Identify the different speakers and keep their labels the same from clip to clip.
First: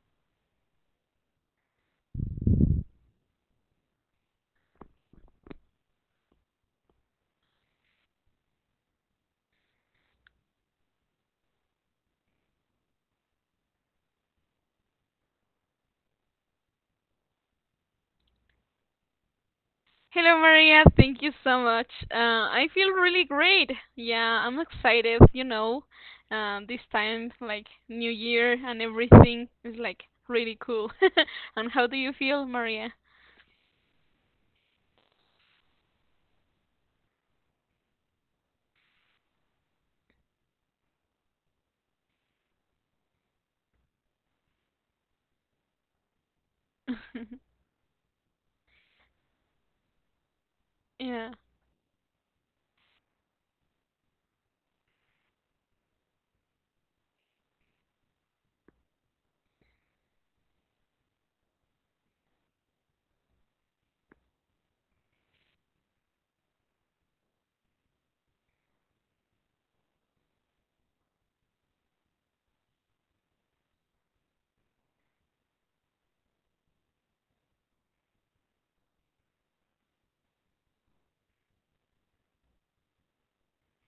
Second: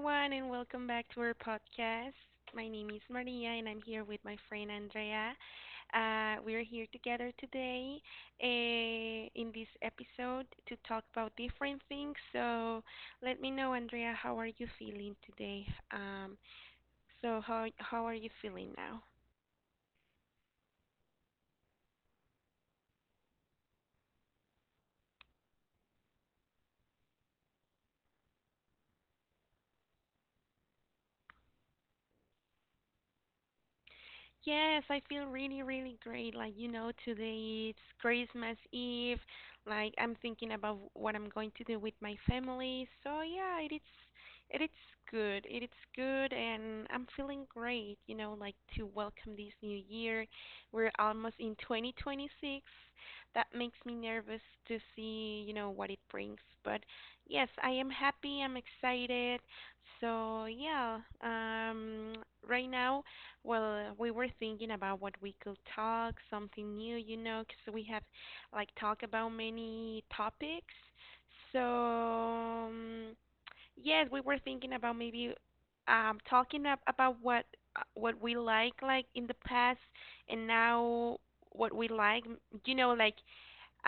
Speaker 1: everyone, and welcome back to our podcast. My name is Maria, and I'm here with my friend Andrea. We're here together today in this episode to talk about different things. So, let me know, Andrea, how are you feeling today? Um, how are you feeling now?
Speaker 2: Hello, Maria. Thank you so much. I feel really great. Yeah, I'm excited. This time, like New Year and everything is like really cool. And how do you feel, Maria?
Speaker 1: Yes, I feel really, really great. Like, you know, today it's Christmas Eve. Like, I'm thinking about what I'm going to do with my family. So, yeah, it is good. It is good and I'm feeling great, you know, like to welcome this new year. We're
Speaker 2: Yeah.
Speaker 1: almost in 2026. That makes me nervous to see, you know, what it brings. But yes, I am happy. I'm excited. So, yeah, right now, well, we were thinking about what we could talk, something new, you know, 'cause we have like talked about many topics. So, um, yes, we were thinking about maybe talking ab about what we like in the past and now what we like, you know, like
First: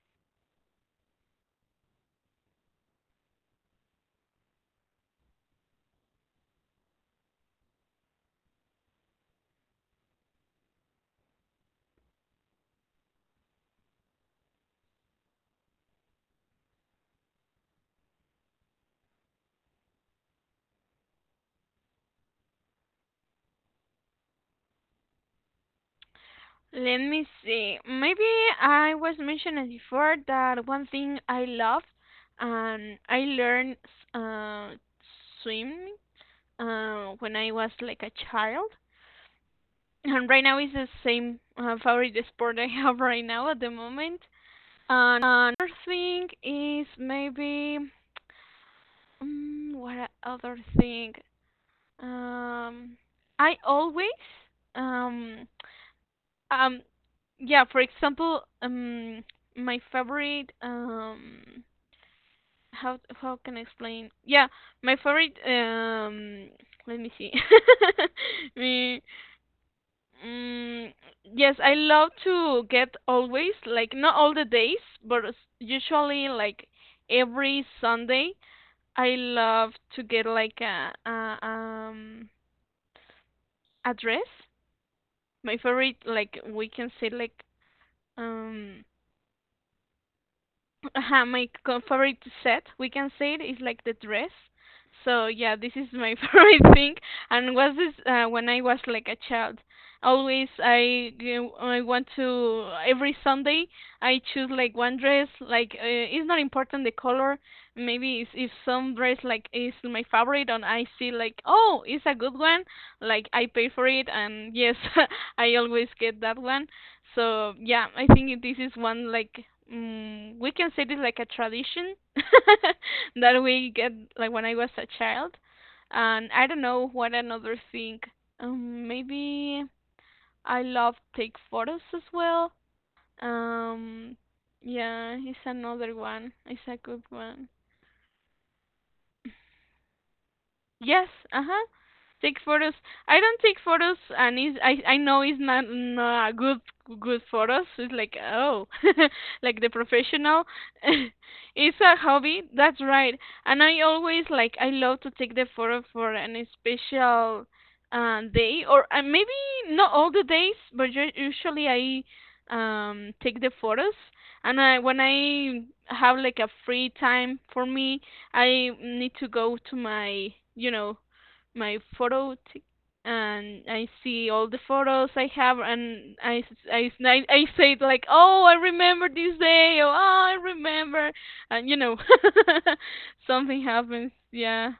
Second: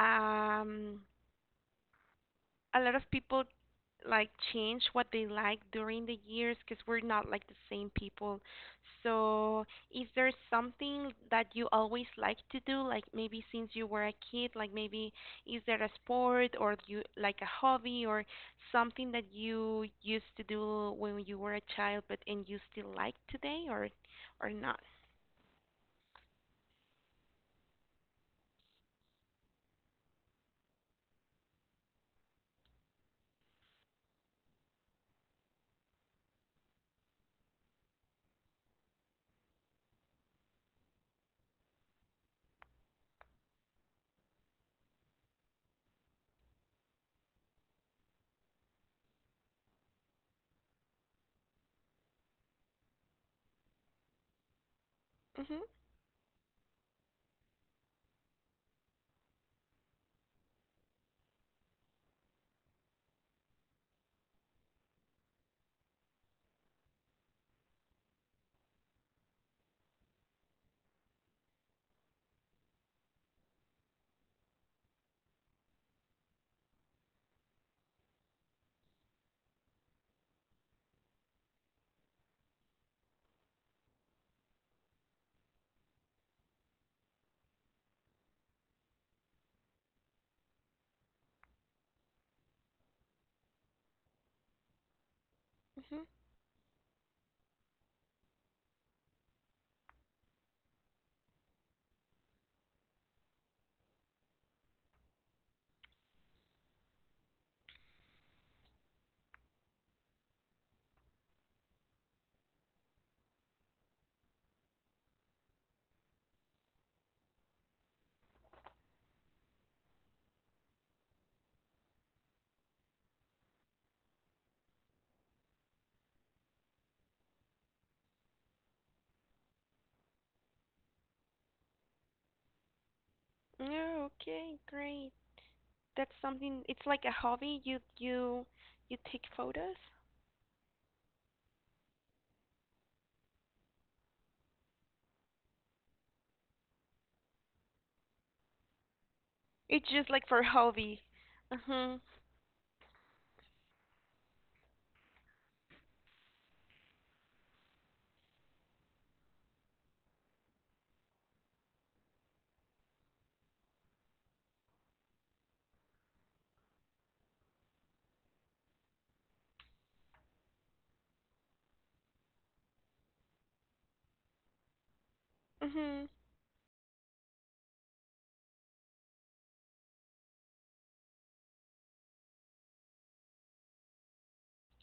Speaker 1: um a lot of people like change what they like during the years because we're not like the same people. So, is there something that you always like to do, like maybe since you were a kid, like maybe is there a sport or you like a hobby or something that you used to do when you were a child but and you still like today or not?
Speaker 2: Let me see. Maybe I was mentioning before that one thing I love, I learned uh, swimming when I was like a child. And right now is the same favorite sport I have right now at the moment. And another thing is maybe mm what other thing? Um, I always um
Speaker 1: Mhm.
Speaker 2: um yeah. For example, my favorite how can I explain? Yeah, my favorite let me see. me Mm, yes, I love to get always, like not all the days, but usually like every Sunday, I love to get like a dress. My favorite, like we can say like um Uh-huh, my favorite set, we can say it is like the dress. So yeah, this is
Speaker 1: Mhm.
Speaker 2: my favorite thing, and was this when I was like a child. Always I want to every Sunday I choose like one dress. Like it's not important the color. Maybe if some dress like is my favorite and I see like oh it's a good one, like I pay for it and yes I always get that one. So yeah, I think this is one like we can say this like a tradition that we get like when I was a child, and I don't know what another thing. Maybe I love take photos as well.
Speaker 1: Yeah,
Speaker 2: Um,
Speaker 1: okay, great.
Speaker 2: yeah, it's another
Speaker 1: That's
Speaker 2: one. It's
Speaker 1: something
Speaker 2: a
Speaker 1: it's like
Speaker 2: good
Speaker 1: a
Speaker 2: one.
Speaker 1: hobby. You you take photos?
Speaker 2: Yes, uh-huh. Take photos. I don't take photos, and it's, I know it's not good photos. It's like oh, like the
Speaker 1: It's just like for
Speaker 2: professional.
Speaker 1: hobby.
Speaker 2: it's a
Speaker 1: Mhm.
Speaker 2: hobby. That's right. And I always like I love to take the photo for an special day, or maybe not all the days, but usually I take the photos. And I when I have like a free time for me, I need to go to you know, my photo and I see all the photos I have
Speaker 1: Mhm.
Speaker 2: and I say it like, oh, I remember this day, or oh, I remember, and something happens, yeah,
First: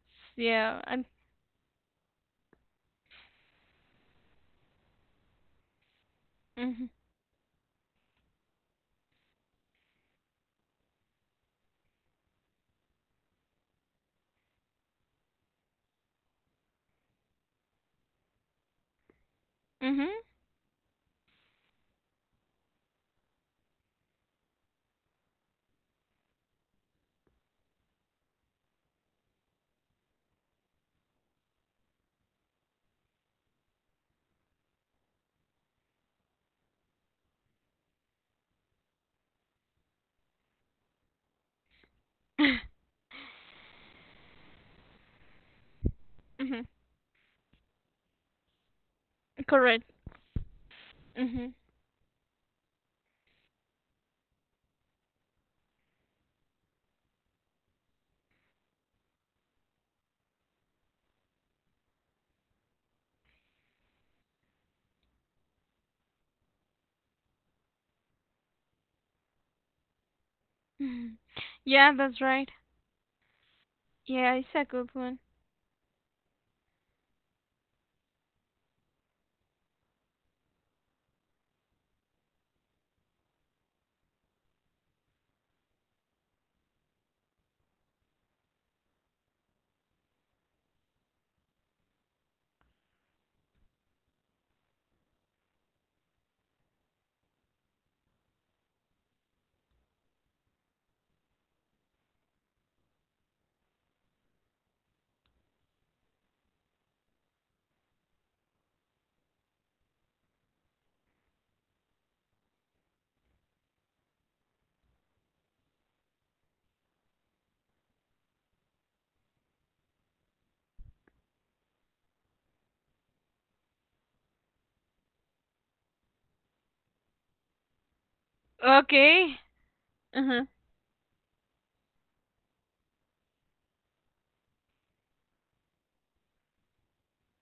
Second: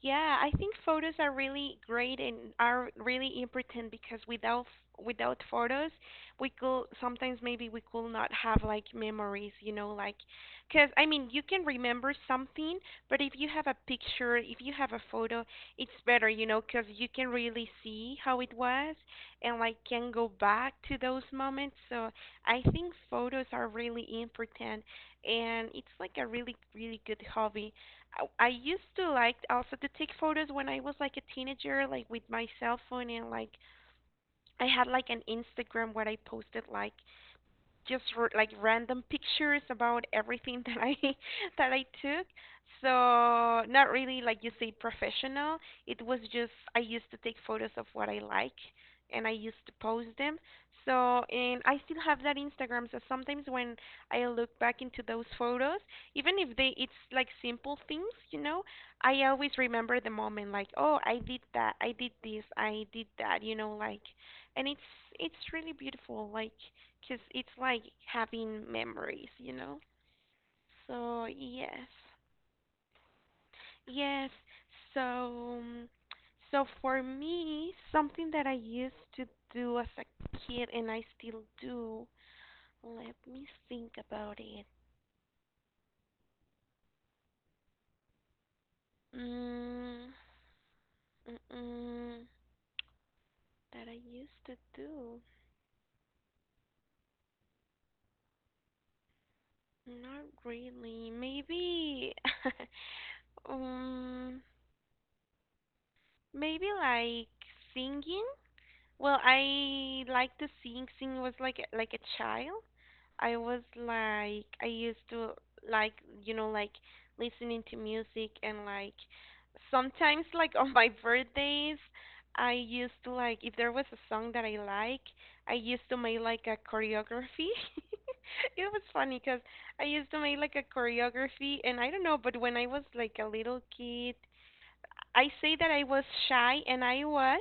Speaker 1: Yeah, I think
Speaker 2: yeah, and
Speaker 1: photos are really great and are really important because without without photos, we could
Speaker 2: mhm,
Speaker 1: sometimes maybe we could not have like memories, you know, like because I mean you can remember something, but if you have a picture, if you have a photo, it's better, you know, because you can really see how it was and like
Speaker 2: mhm,
Speaker 1: can go back to those moments. So I think photos are really important, and it's like a really really good hobby. I used to like also to take photos when I was like a teenager, like with my cell phone and like I had like an Instagram where I posted like like random pictures about everything that I that I took. So not really like you say professional. It was just
Speaker 2: mhm,
Speaker 1: I used to take photos of what I like and I used to
Speaker 2: correct,
Speaker 1: post them. So
Speaker 2: mhm,
Speaker 1: and I still have that Instagram. So sometimes when I look back into those photos, even if they it's like simple things, you know, I always remember the moment like, oh, I did that, I did this, I did that, you know, like and it's really beautiful like because it's like having memories, you know.
Speaker 2: mhm.
Speaker 1: So yes,
Speaker 2: Yeah, that's right.
Speaker 1: yes.
Speaker 2: Yeah, it's a good
Speaker 1: So
Speaker 2: one.
Speaker 1: um, so for me, something that I used to do as a kid and I still do. Let me think about it. Mm, mm-mm, that I used to do. Not really. Maybe. um, maybe like singing. Well, I like to sing. Sing was like like a child. I was like I used to like you know like listening to music and like sometimes like on my birthdays I used to like if there was a song that I like I used to make like a choreography. It was funny
Speaker 2: Okay.
Speaker 1: because I used to make
Speaker 2: Uh
Speaker 1: like a choreography and I don't know but when I was like a little kid I say that I was shy and I was,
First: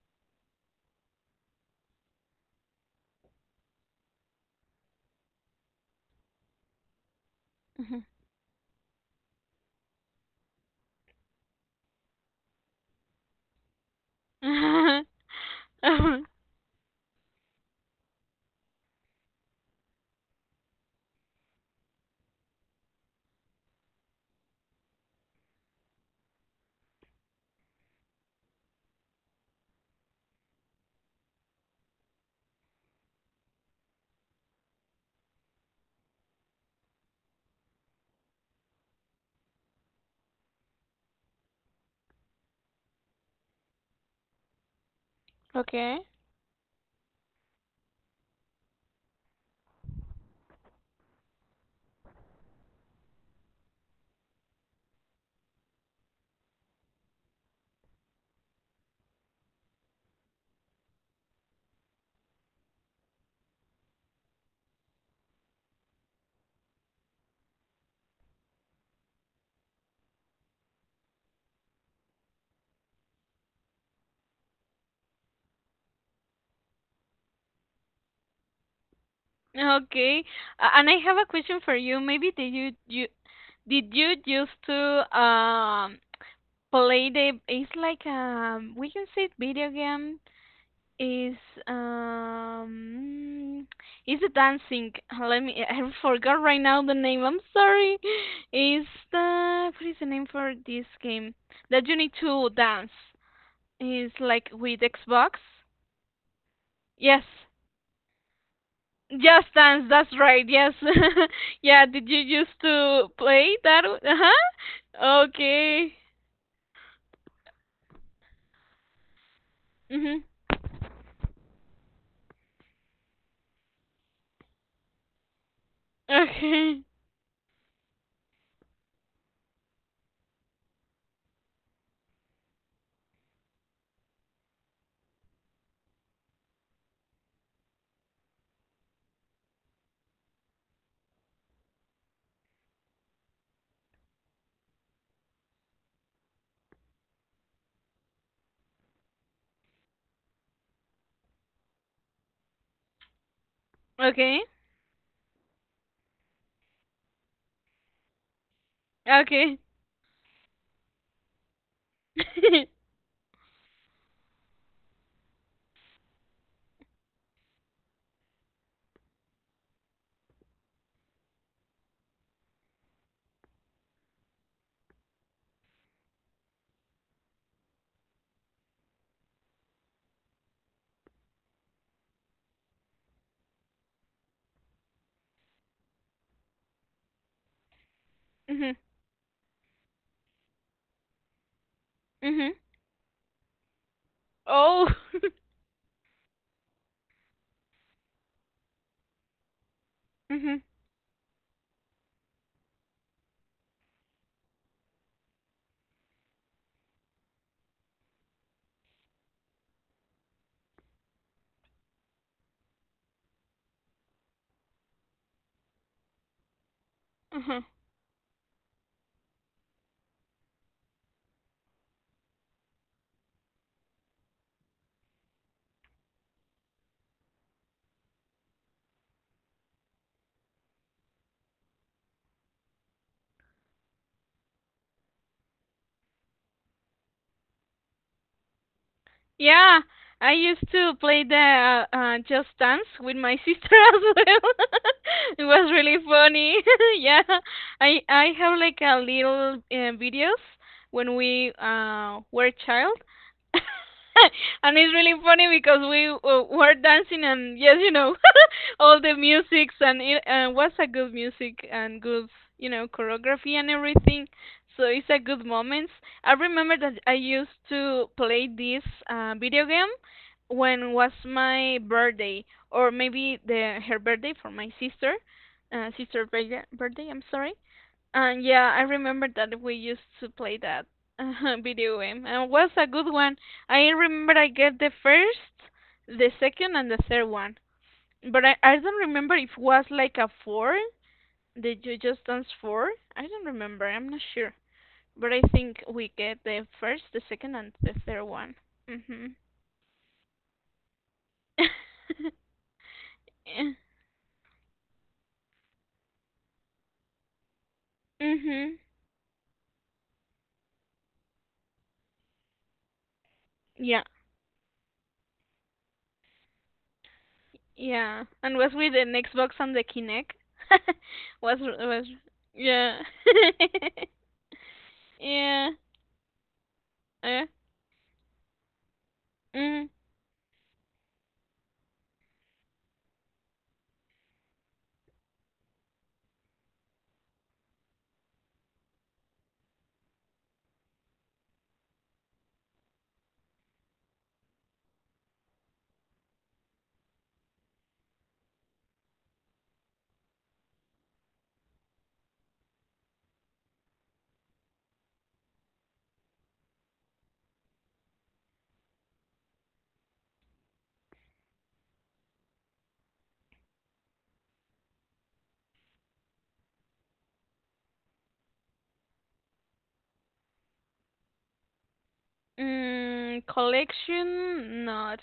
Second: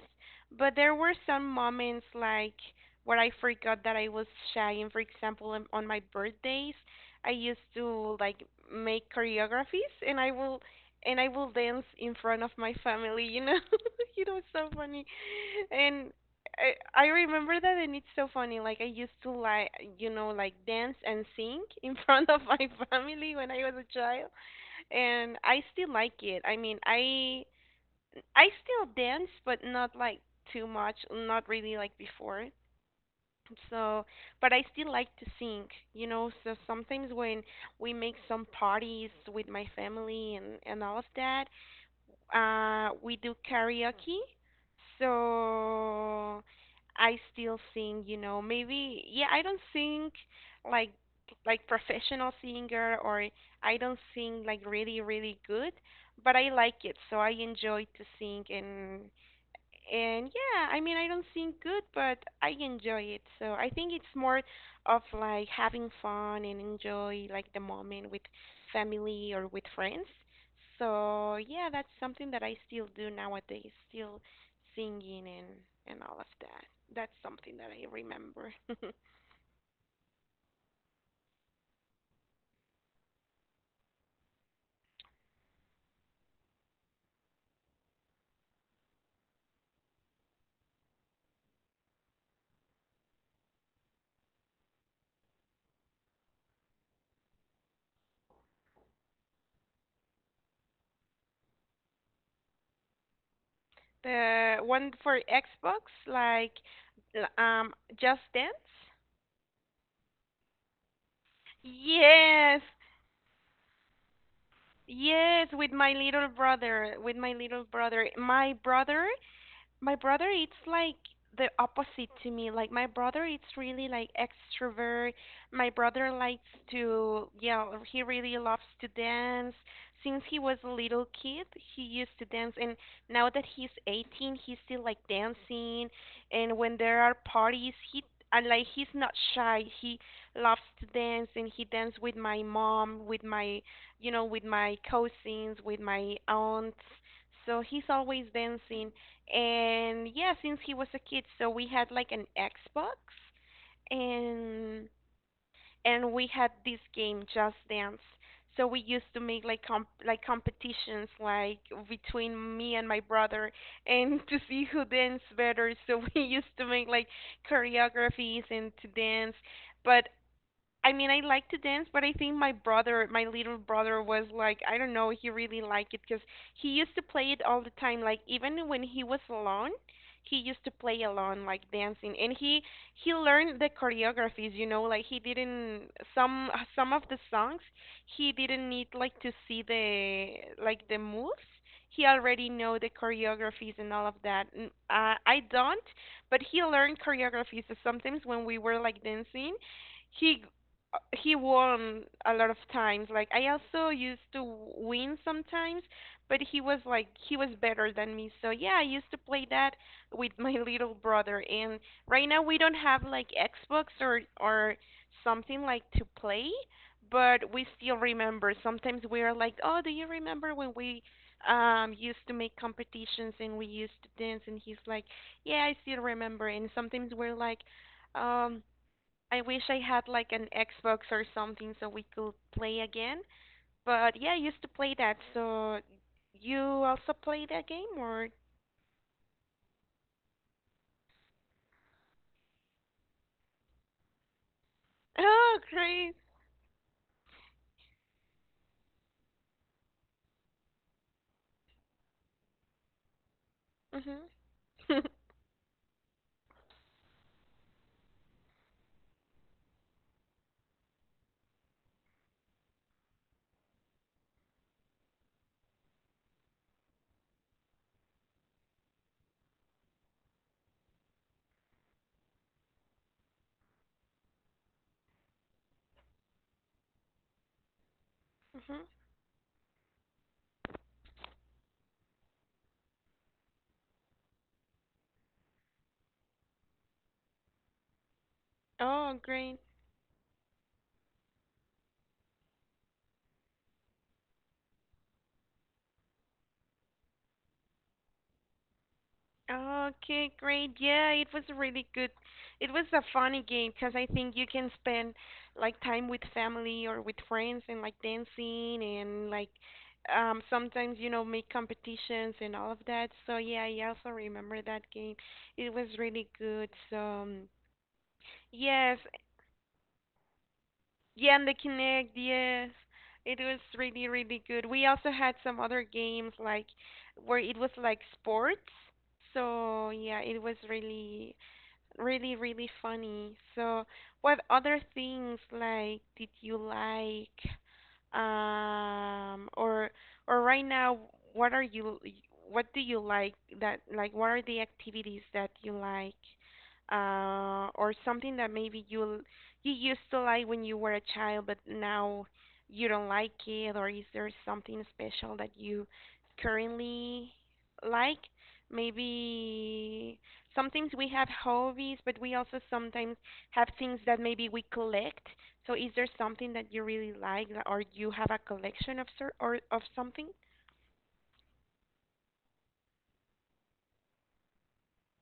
Speaker 1: but there were some moments like where I forgot that I was shy. And for example, on my birthdays, I used to like make choreographies and I will dance in front of my family, you know. you know, it's so funny.
Speaker 2: huh. Uh
Speaker 1: And
Speaker 2: huh.
Speaker 1: I remember that and it's so funny. Like I used to like, you know, like dance and sing in front of my family when I was a child and I still like it. I mean, I still dance, but not like too much, not really like before. So, but I still like to sing, you know. So sometimes when we make some parties with my family and all of that, we do karaoke.
Speaker 2: Okay.
Speaker 1: So I still sing, you know. Maybe yeah, I don't sing like like professional singer or I don't sing like really really good, but I like it. So I enjoy to sing and yeah, I mean, I don't sing good, but I enjoy it. So I think it's more of like having fun and enjoy like the moment with family or with friends. So yeah, that's something that I still do nowadays, still singing and all of that. That's something that I remember.
Speaker 2: Okay. And I have a question for you. Maybe did you used to play the it's like we can say video game is um is a dancing let me I forgot right now the name. I'm sorry. Is the what is the name for this game that you need to dance? Is like
Speaker 1: The
Speaker 2: with
Speaker 1: one for
Speaker 2: Xbox?
Speaker 1: Xbox, like
Speaker 2: Yes.
Speaker 1: l- um, Just Dance.
Speaker 2: Just Dance, that's right. Yes. Yeah, did you used
Speaker 1: Yes,
Speaker 2: to play that? Uh-huh.
Speaker 1: yes, with my
Speaker 2: Okay.
Speaker 1: little brother, with my little brother. My brother my
Speaker 2: Mhm.
Speaker 1: brother it's like the opposite to me. Like my brother it's really like extrovert. My brother likes
Speaker 2: Okay.
Speaker 1: to yeah, he really loves to dance since he was a little kid. He used to dance and now that he's 18 he's still like dancing. And when there are parties he and like he's not shy, he loves to dance and he danced with my mom, with my, you know, with my cousins, with my aunts, so he's always dancing. And yeah, since he was a kid, so we had like an Xbox
Speaker 2: Okay.
Speaker 1: and and we had this game Just Dance. So we used to make
Speaker 2: Okay.
Speaker 1: like like competitions like between me and my brother and to see who danced better. So we used to make like choreographies and to dance. But I mean, I like to dance, but I think my brother, my little brother, was like, I don't know, he really liked it because he used to play it all the time. Like even when he was alone, he used to play alone, like dancing, and he learned the choreographies. You know, like he didn't some of the songs, he didn't
Speaker 2: Mhm.
Speaker 1: need like to see the like the moves. He already
Speaker 2: Mhm.
Speaker 1: know the choreographies and all of that.
Speaker 2: Oh.
Speaker 1: I don't, but he learned choreographies. So sometimes when we were like dancing he
Speaker 2: Mhm.
Speaker 1: he won a lot of times. Like I also used to win sometimes, but he was like he was better than me. So yeah, I used to play that with my little brother. And right now we don't have like Xbox or something like to play, but
Speaker 2: Uh-huh.
Speaker 1: we still remember. Sometimes we are like, oh, do you remember when we used to make competitions and we used to dance? And he's like, yeah, I still remember. And sometimes we're like. Um, I wish I had like an Xbox or something so we could play again. But yeah, I used to play that. So you also play that game or?
Speaker 2: Yeah, I used to play the Just Dance with my sister as well. It
Speaker 1: Oh,
Speaker 2: was really
Speaker 1: great.
Speaker 2: funny. Yeah, I have like a little videos when we were child.
Speaker 1: Mhm.
Speaker 2: And it's really funny because we were dancing and yes, all the musics and it was a good music and good, choreography and everything. So it's a good moment. I remember that I used to play this video game when was my birthday, or maybe the her birthday for my sister, sister birthday. Birthday, I'm sorry. And yeah, I
Speaker 1: mhm.
Speaker 2: remember that we used to play that video game, and it was a good one. I remember I get the first, the second, and the third one, but I don't
Speaker 1: Oh,
Speaker 2: remember if
Speaker 1: great.
Speaker 2: was like a four. Did you just dance four? I don't remember. I'm not sure. But I think we get the first, the second, and the third one. Mhm.
Speaker 1: Okay, great. Yeah, it was really good. It was a funny
Speaker 2: Yeah.
Speaker 1: game because I think you can spend like time with family or with friends and like
Speaker 2: Mhm.
Speaker 1: dancing and like sometimes you know make competitions and all of that. So yeah, I
Speaker 2: Yeah.
Speaker 1: also remember that game. It was really good. So
Speaker 2: Yeah. And was with the
Speaker 1: yes,
Speaker 2: Xbox and the Kinect.
Speaker 1: yeah, and the
Speaker 2: was
Speaker 1: Kinect, yes.
Speaker 2: yeah.
Speaker 1: It was really, really good. We also had some
Speaker 2: yeah.
Speaker 1: other games like where
Speaker 2: Uh,
Speaker 1: it was like sports.
Speaker 2: mm,
Speaker 1: So yeah, it was really really, really funny. So, what other things like did you like? Um, or or right now, what are you? What do you like? That like, what are the activities that you like? Or something that maybe you you used to like when you were a child, but now you don't like it. Or is there something special that you currently like? Maybe sometimes we have hobbies, but we also sometimes have things that maybe we collect, so is there something that you really like that- or you have a collection of sir or of something?
Speaker 2: Collection not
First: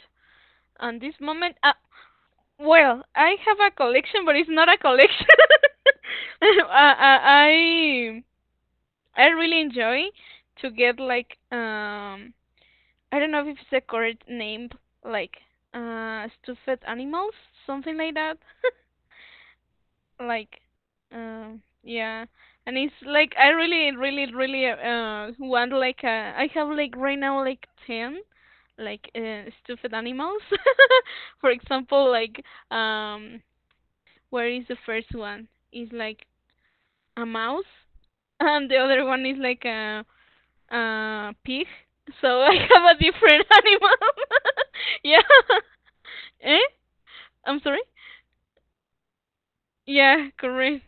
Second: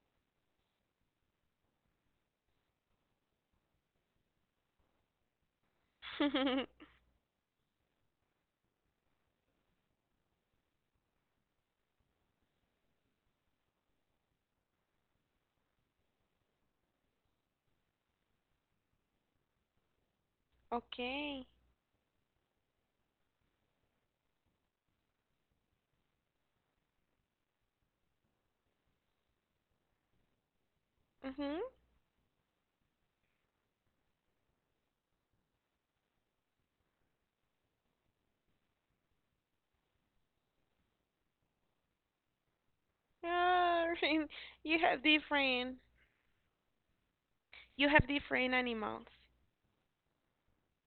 Speaker 2: on this moment. Well, I have a collection, but it's not a collection. I I I really enjoy to get like I don't know if it's the correct name, like stuffed animals, something like that. like
Speaker 1: Okay.
Speaker 2: yeah. And it's like I really, really, really want like a. I have like right now like 10 like stuffed animals. For
Speaker 1: Mhm.
Speaker 2: example, like um where is the first one? It's like a mouse and the other one is like a pig. So I have a different
Speaker 1: Ah,
Speaker 2: animal.
Speaker 1: you have
Speaker 2: yeah.
Speaker 1: different
Speaker 2: Eh? I'm sorry?
Speaker 1: you have different animals.
Speaker 2: Yeah, correct.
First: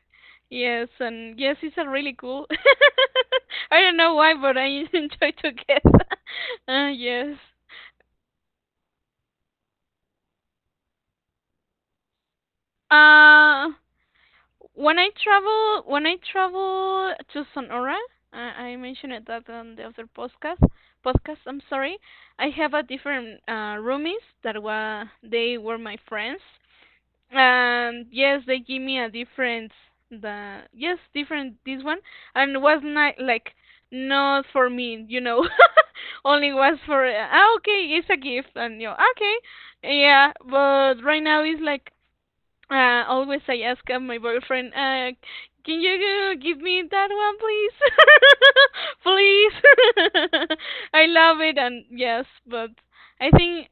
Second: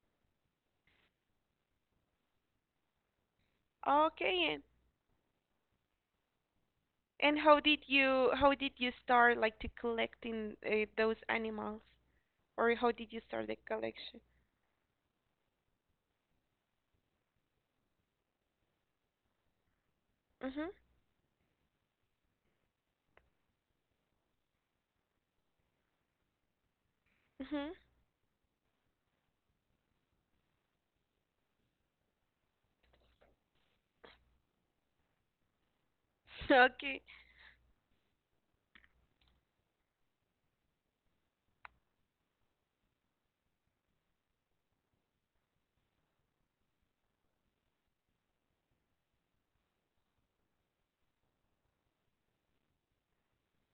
Speaker 2: Yes, and yes, it's a really cool. I don't know why,
Speaker 1: Okay.
Speaker 2: but
Speaker 1: And,
Speaker 2: I enjoy to get. Yes.
Speaker 1: how did you start like to collecting those animals or how did you start the
Speaker 2: Uh,
Speaker 1: collection?
Speaker 2: when I travel to Sonora, I mentioned it that on the other podcast.
Speaker 1: Mhm.
Speaker 2: Podcast, I'm sorry. I have a different roomies that were they were my friends
Speaker 1: Mhm.
Speaker 2: and yes they give me a different the yes different this one and was not like not for me only was
Speaker 1: Okay.
Speaker 2: for okay it's a gift and okay yeah but right now it's like always I ask my boyfriend, can you give me that one, please? Please. I love it, and yes, but I think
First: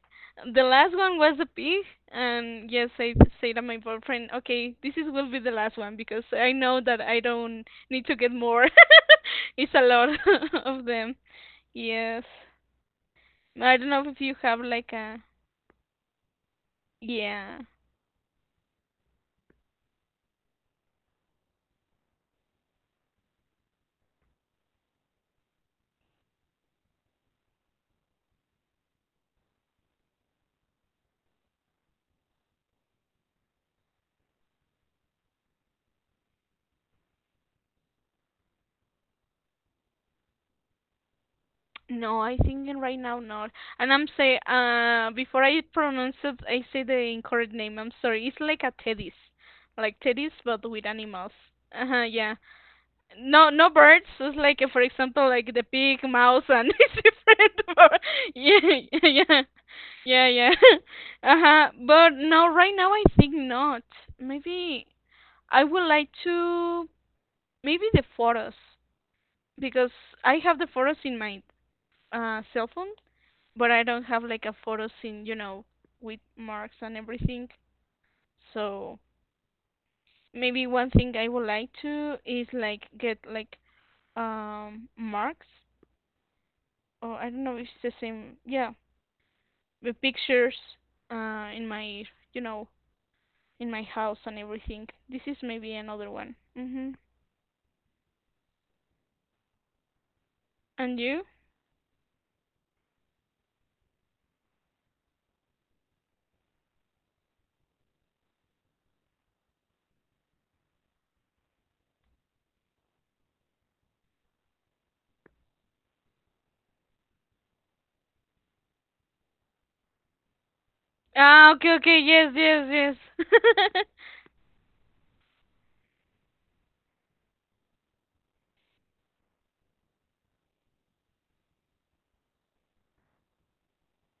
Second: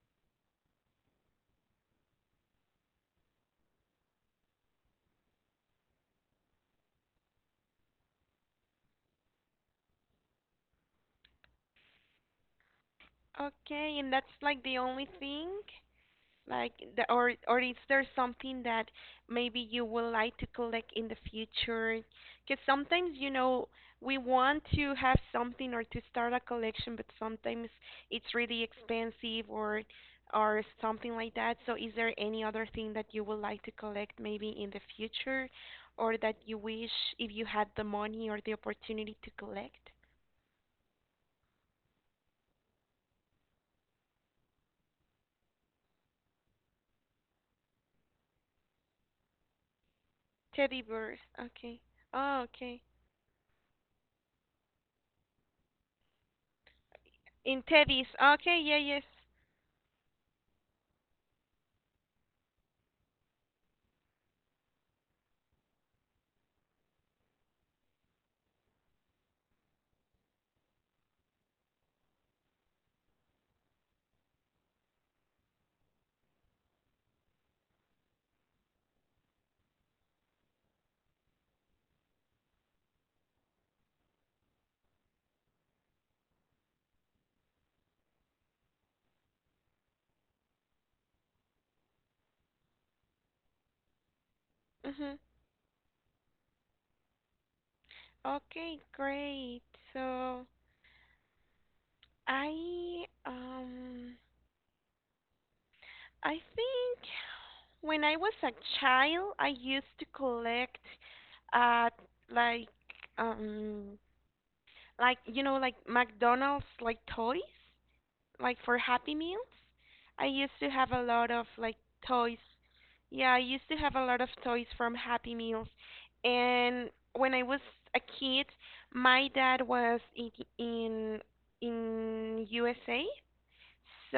Speaker 2: the last one was the pig, and yes, I say to my boyfriend, okay, this is will be the last one because I know that I don't need to get more. It's a lot of them. Yes, I don't
Speaker 1: Okay,
Speaker 2: know
Speaker 1: and
Speaker 2: if you
Speaker 1: that's
Speaker 2: have
Speaker 1: like the
Speaker 2: like
Speaker 1: only
Speaker 2: a
Speaker 1: thing? Like the,
Speaker 2: yeah.
Speaker 1: or is there something that maybe you would like to collect in the future? Because sometimes, you know, we want to have something or to start a collection, but sometimes it's really expensive or something like that. So is there any other thing that you would like to collect maybe in the future or that you wish if you had the money or the opportunity to collect?
Speaker 2: No, I think right now not. And I'm say before I pronounce it, I say the incorrect name. I'm sorry. It's like a teddies, like teddies but
Speaker 1: Teddy
Speaker 2: with
Speaker 1: bears.
Speaker 2: animals.
Speaker 1: Okay.
Speaker 2: Uh huh. Yeah.
Speaker 1: Oh, okay.
Speaker 2: No, no birds. It's like for example, like the pig, mouse, and it's different.
Speaker 1: In teddies. Okay, yeah,
Speaker 2: Yeah,
Speaker 1: yes.
Speaker 2: yeah, yeah, yeah. Uh huh. But no, right now I think not. Maybe I would like to. Maybe the photos because I have the photos in my cell phone but I don't have like a photo scene, with marks and everything. So maybe one thing I would like to is like get like marks or I don't know if it's the same. Yeah, the pictures uh in my you know in my house and everything.
Speaker 1: Mhm.
Speaker 2: This is maybe another one. Mhm.
Speaker 1: Okay, great. So
Speaker 2: And you?
Speaker 1: I um I think when I was a child, I used to collect uh like um McDonald's like toys like for Happy Meals. I used to have a lot of
Speaker 2: Ah, okay,
Speaker 1: like
Speaker 2: okay, yes,
Speaker 1: toys.
Speaker 2: yes,
Speaker 1: Yeah, I used to
Speaker 2: yes.
Speaker 1: have a lot of toys from Happy Meals. And when I was a kid, my dad was in in USA,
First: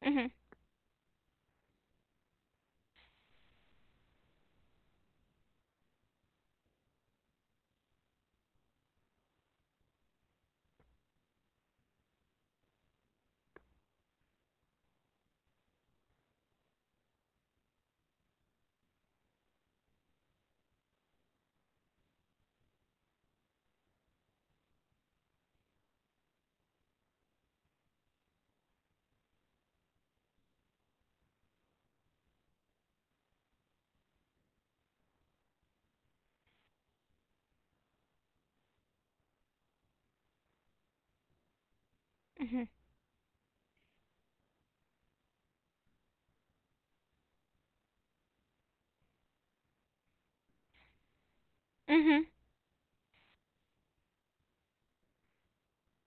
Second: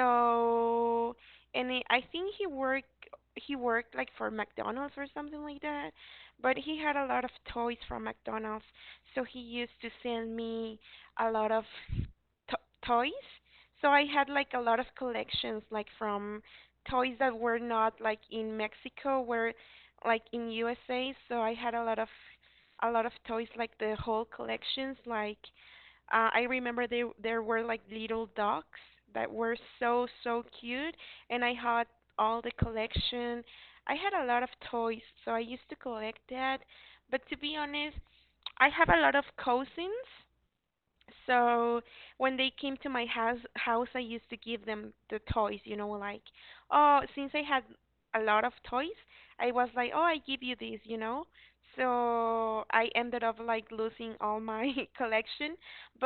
Speaker 2: Mhm,
Speaker 1: and I think he worked, he worked like for McDonald's or something like that, but he had a lot of toys from McDonald's, so he used to send me a lot of to- toys. So I had like a lot of collections like from toys that were not like in Mexico, were like in USA. So I had a lot of toys like the whole collections like I remember they there were like little dogs that were so so cute, and I had all the collection. I had a lot of toys, so I used to collect that. But to be honest, I have a lot of cousins, so when they
Speaker 2: mhm,
Speaker 1: came to my house, I used to give them the toys, you know, like, oh, since I had a lot of toys, I was like, oh, I give you this, you know.
Speaker 2: mhm.
Speaker 1: So I ended up like losing all my collection, but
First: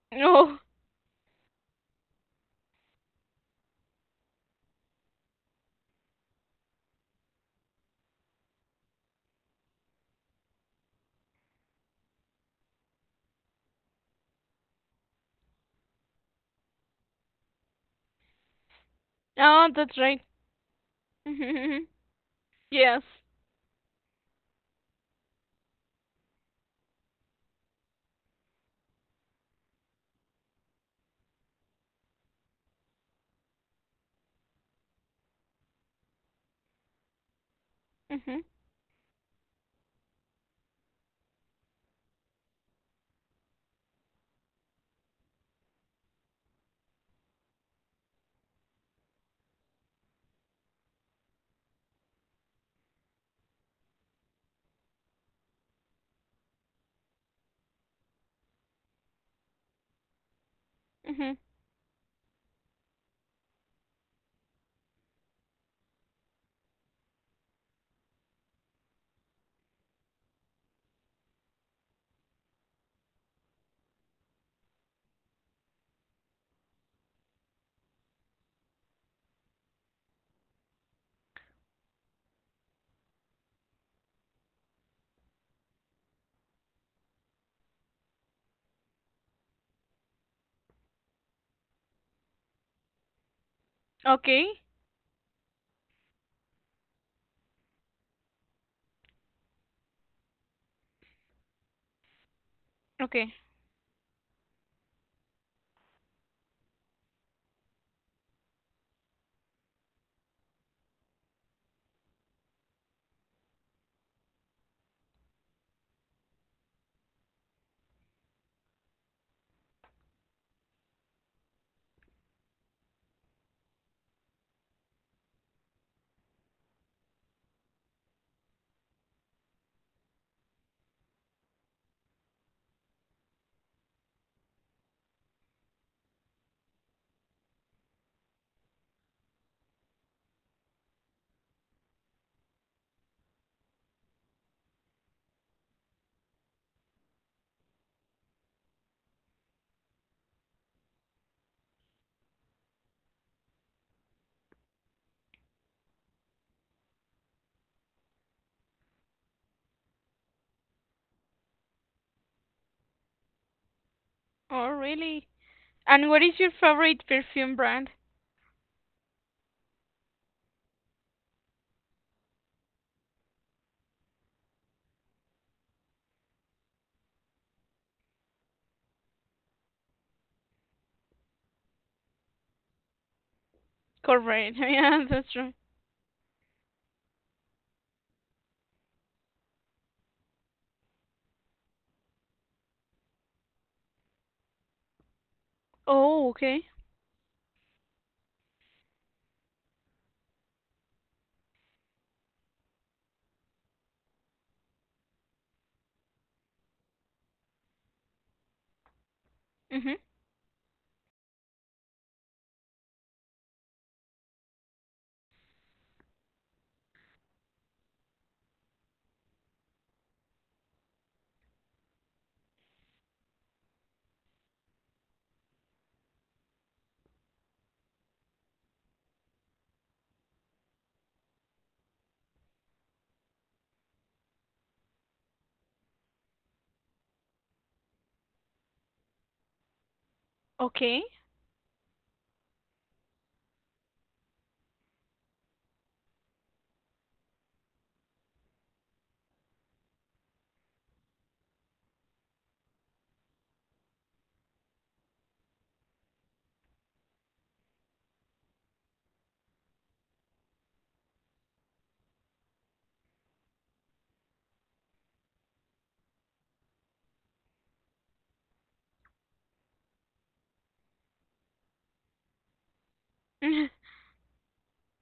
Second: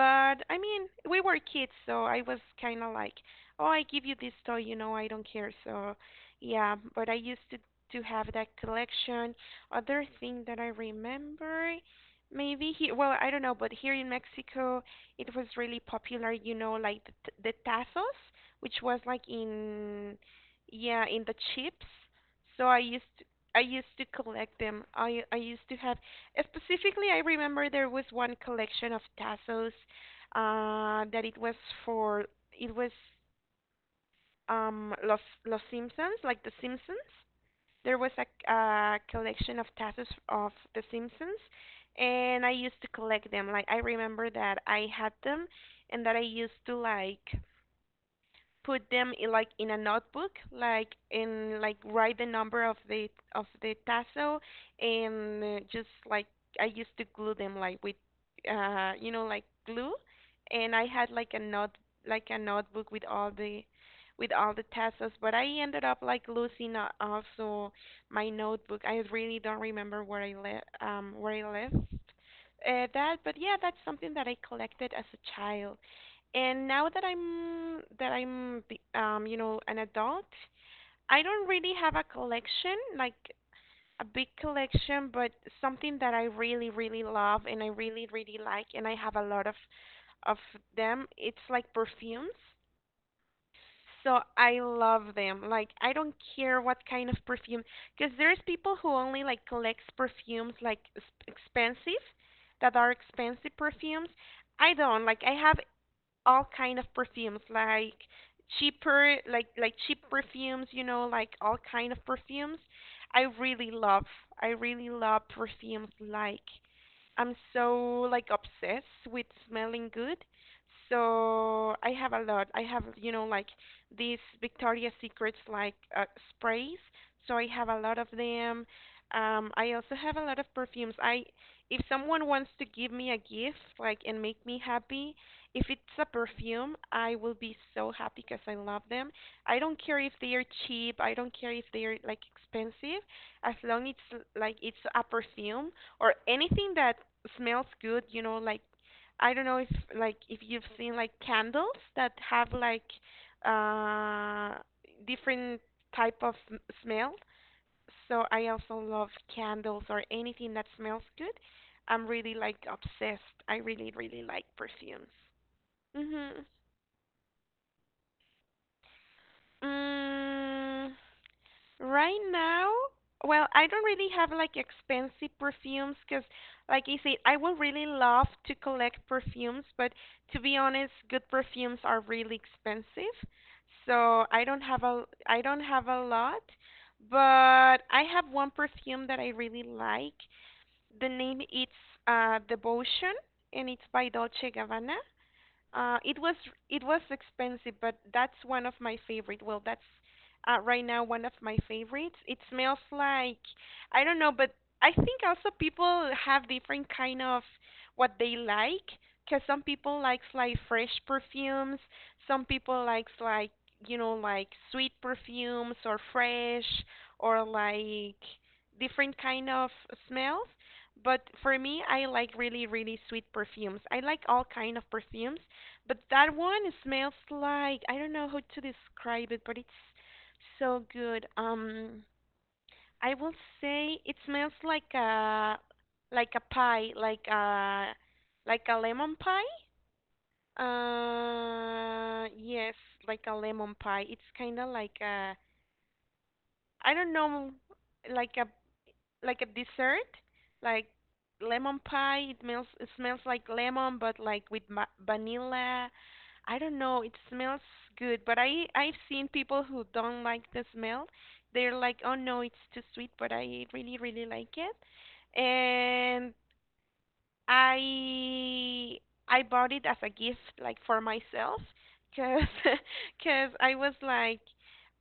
Speaker 1: I
Speaker 2: Oh,
Speaker 1: mean, we were kids, so I was kind of like, oh, I give you this toy, you know, I don't care. So yeah, but I used to have that collection. Other thing that I remember, maybe here, well, I don't know, but here in Mexico it was really popular, you know, like the tazos, which was like
Speaker 2: oh, that's right.
Speaker 1: yeah, in the
Speaker 2: Mhm, mhm, mhm.
Speaker 1: chips. So
Speaker 2: Yes.
Speaker 1: I used to collect them. I used to have specifically. I remember there was one collection of tazos, that for it was Los Simpsons, like the Simpsons. There was
Speaker 2: Mhm,
Speaker 1: a collection of tattoos of The Simpsons, and I used to collect them. Like I remember that I had them, and that I used to like put them in like in a notebook like in like write the number of the tassel and just like I used to glue them like with glue and I had like
Speaker 2: mhm.
Speaker 1: a note like a notebook with all the tassels but I ended up like losing also my notebook. I really don't remember where I left that but yeah that's something that I collected as a child. And now that you know, an adult, I don't really have a collection like a big collection, but something that I really really love and I really really like, and I have a lot of of them. It's like perfumes. So I
Speaker 2: Okay.
Speaker 1: love them. Like I don't care what kind of perfume, because there's people who only like collects perfumes like expensive, that are
Speaker 2: Okay.
Speaker 1: expensive perfumes. I don't like. I have all kind of perfumes like cheaper like cheap perfumes, you know, like all kind of perfumes. i really love I really love perfumes like I'm so like obsessed with smelling good. So I have a lot. I have, you know, like these Victoria's Secrets like sprays. So I have a lot of them. I also have a lot of perfumes. If someone wants to give me a gift, like and make me happy, if it's a perfume, I will be so happy because I love them. I don't care if they are cheap. I don't care if they are like expensive as long it's like it's a perfume or anything that smells good, you know, like I don't know if if you've seen like candles that have like uh different type of smell. So I also love candles or anything that smells good. I'm really like obsessed. I really really like
Speaker 2: Oh,
Speaker 1: perfumes.
Speaker 2: really? And what is
Speaker 1: Mhm.
Speaker 2: your favorite perfume brand?
Speaker 1: Mm, Right now, well, I don't really have like expensive perfumes because, like I said, I would really love to collect perfumes, but to be honest, good perfumes are really expensive. So I
Speaker 2: Corporate.
Speaker 1: don't have a
Speaker 2: Yeah, that's true.
Speaker 1: lot, but I have one perfume that I really like. The name it's Devotion and it's by Dolce Gabbana. Uh, it
Speaker 2: Oh,
Speaker 1: was
Speaker 2: okay.
Speaker 1: it was expensive, but that's one of my favorite. Well, that's right now one of my favorites. It smells like I don't know, but I think also people have different kind of what they like. Cause some
Speaker 2: Mhm.
Speaker 1: people likes like fresh perfumes, some people likes like you know like sweet perfumes or fresh or like different kind of smells. But for me, I like really really sweet perfumes. I like all kind of perfumes but that one smells like I don't know how to describe it, but it's so good. I will say it smells like a pie, like a lemon pie.
Speaker 2: Okay.
Speaker 1: Yes, like a lemon pie. It's kind of like a I don't know, like a like a dessert, like lemon pie. It smells like lemon, but like with vanilla. I don't know. It smells good, but I've seen people who don't like the smell. They're like, oh no, it's too sweet, but I really really like it. And I I bought it as a gift, like for myself, cause cause I was like,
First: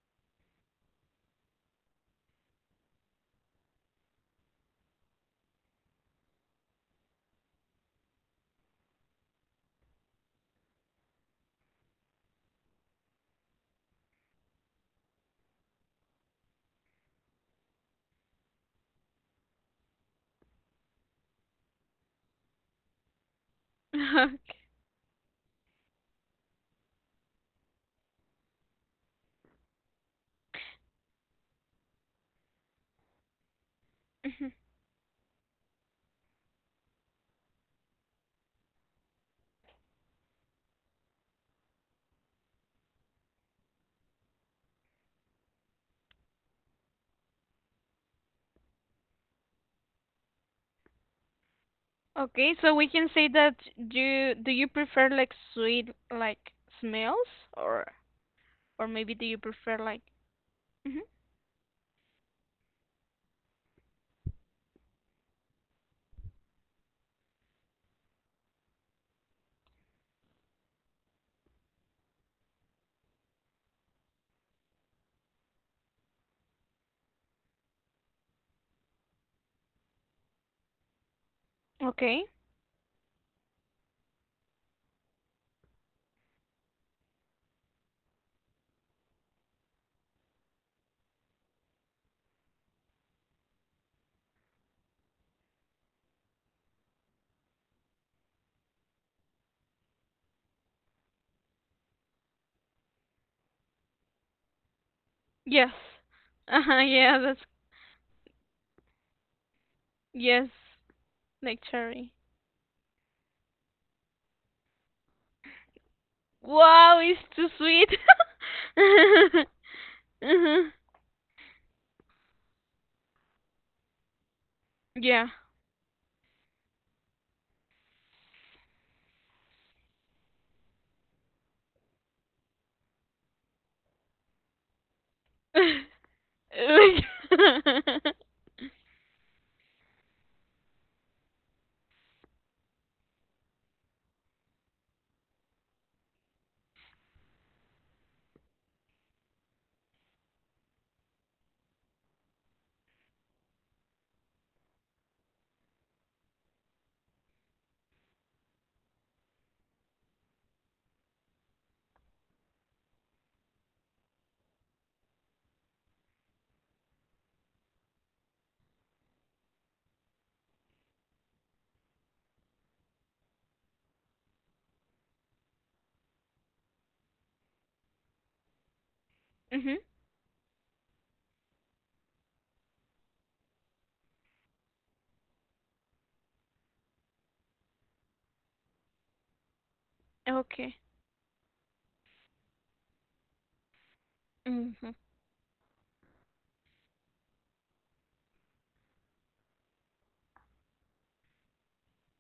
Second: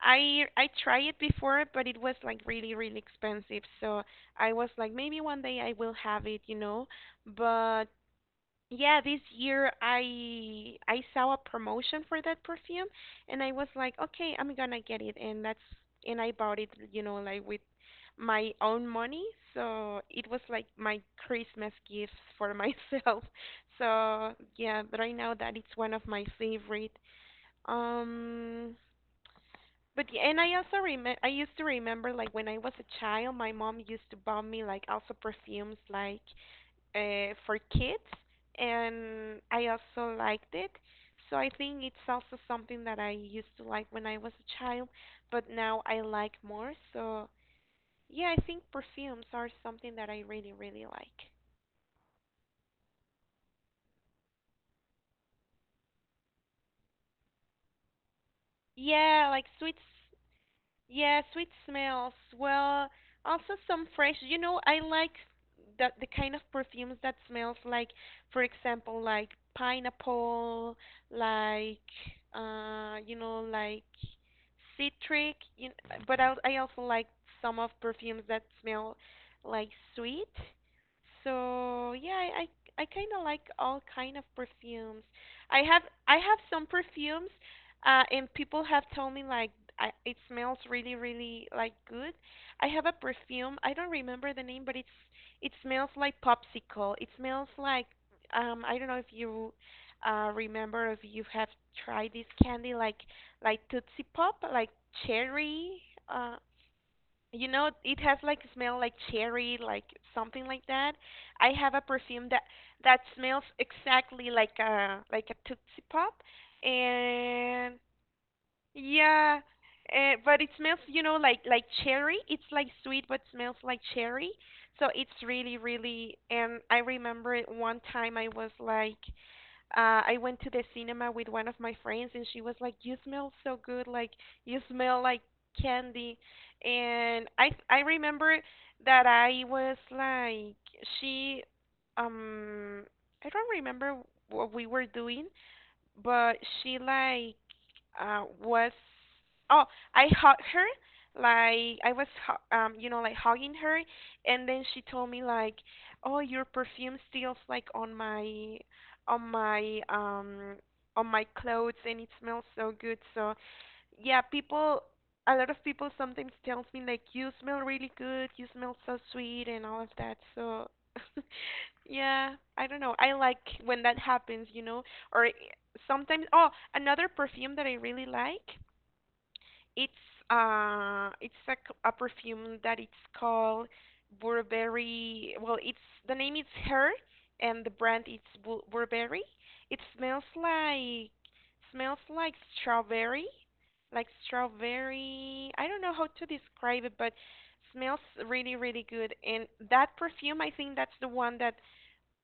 Speaker 1: I tried it before, but it was like really really expensive. So I was like, maybe one day I will have it, you know. But yeah, this year I saw a promotion for that perfume and I was like, okay, I'm gonna get it and that's and I bought it, you know, like with my own money. So it was like my Christmas gift for myself. So
Speaker 2: Okay.
Speaker 1: yeah, but I know that it's one of my favorite. Um, but yeah, and I also remember I used to remember like when I was a child, my mom used to buy
Speaker 2: Mhm.
Speaker 1: me like also perfumes like for kids, and I also liked it. So I think it's also something that I used to like when I was a child, but now I like more. So yeah, I think perfumes are something that I really, really like.
Speaker 2: Okay, so we can say that you do you prefer like sweet like smells or or maybe do
Speaker 1: Yeah,
Speaker 2: you
Speaker 1: like sweets.
Speaker 2: prefer like Mhm.
Speaker 1: Yeah, sweet smells. Well, also some fresh. You know, I like that the kind of perfumes that smells like, for example, like pineapple, like you know, like citric. But I also like some of perfumes that smell like sweet. So yeah,
Speaker 2: Okay.
Speaker 1: I kind of like all kind of perfumes. I have some perfumes and people have told me like it smells really, really like good. I have a perfume. I don't remember the name, but it's it smells like popsicle. It smells like I don't know if you remember if you have tried this candy like Tootsie Pop, like
Speaker 2: Yes.
Speaker 1: cherry. Uh,
Speaker 2: Uh-huh, yeah,
Speaker 1: you know it has like smell like cherry, like something
Speaker 2: yes,
Speaker 1: like that. I
Speaker 2: like
Speaker 1: have a
Speaker 2: cherry.
Speaker 1: perfume that smells exactly like a Tootsie Pop
Speaker 2: Wow, it's too
Speaker 1: and
Speaker 2: sweet.
Speaker 1: yeah, but it
Speaker 2: Mhm.
Speaker 1: smells, you know, like cherry. It's like sweet, but smells like cherry. So it's
Speaker 2: Yeah.
Speaker 1: really, really. And I remember it one time I was like, I went to the cinema with one of my friends, and she was like, "You smell so good, like you smell like candy." And I remember that I was like, she, um, I don't remember what we were doing, but she like was oh I hugged her like you know like hugging her, and then she told me like oh your perfume smells like on my on my um on my clothes, and it smells so good. So yeah, people, a lot of people sometimes tells me like, you smell really good, you smell so sweet, and all of that. So, yeah, I don't know. I like when that happens, you know. Or i- sometimes, oh, another perfume that I really like.
Speaker 2: Mhm.
Speaker 1: It's it's a perfume that it's called Burberry. Well, it's the name is her, and the brand is Burberry. It smells
Speaker 2: Okay.
Speaker 1: like smells like strawberry, like
Speaker 2: Mhm.
Speaker 1: strawberry. I don't know how to describe it, but smells really really good. And that perfume, I think that's the one that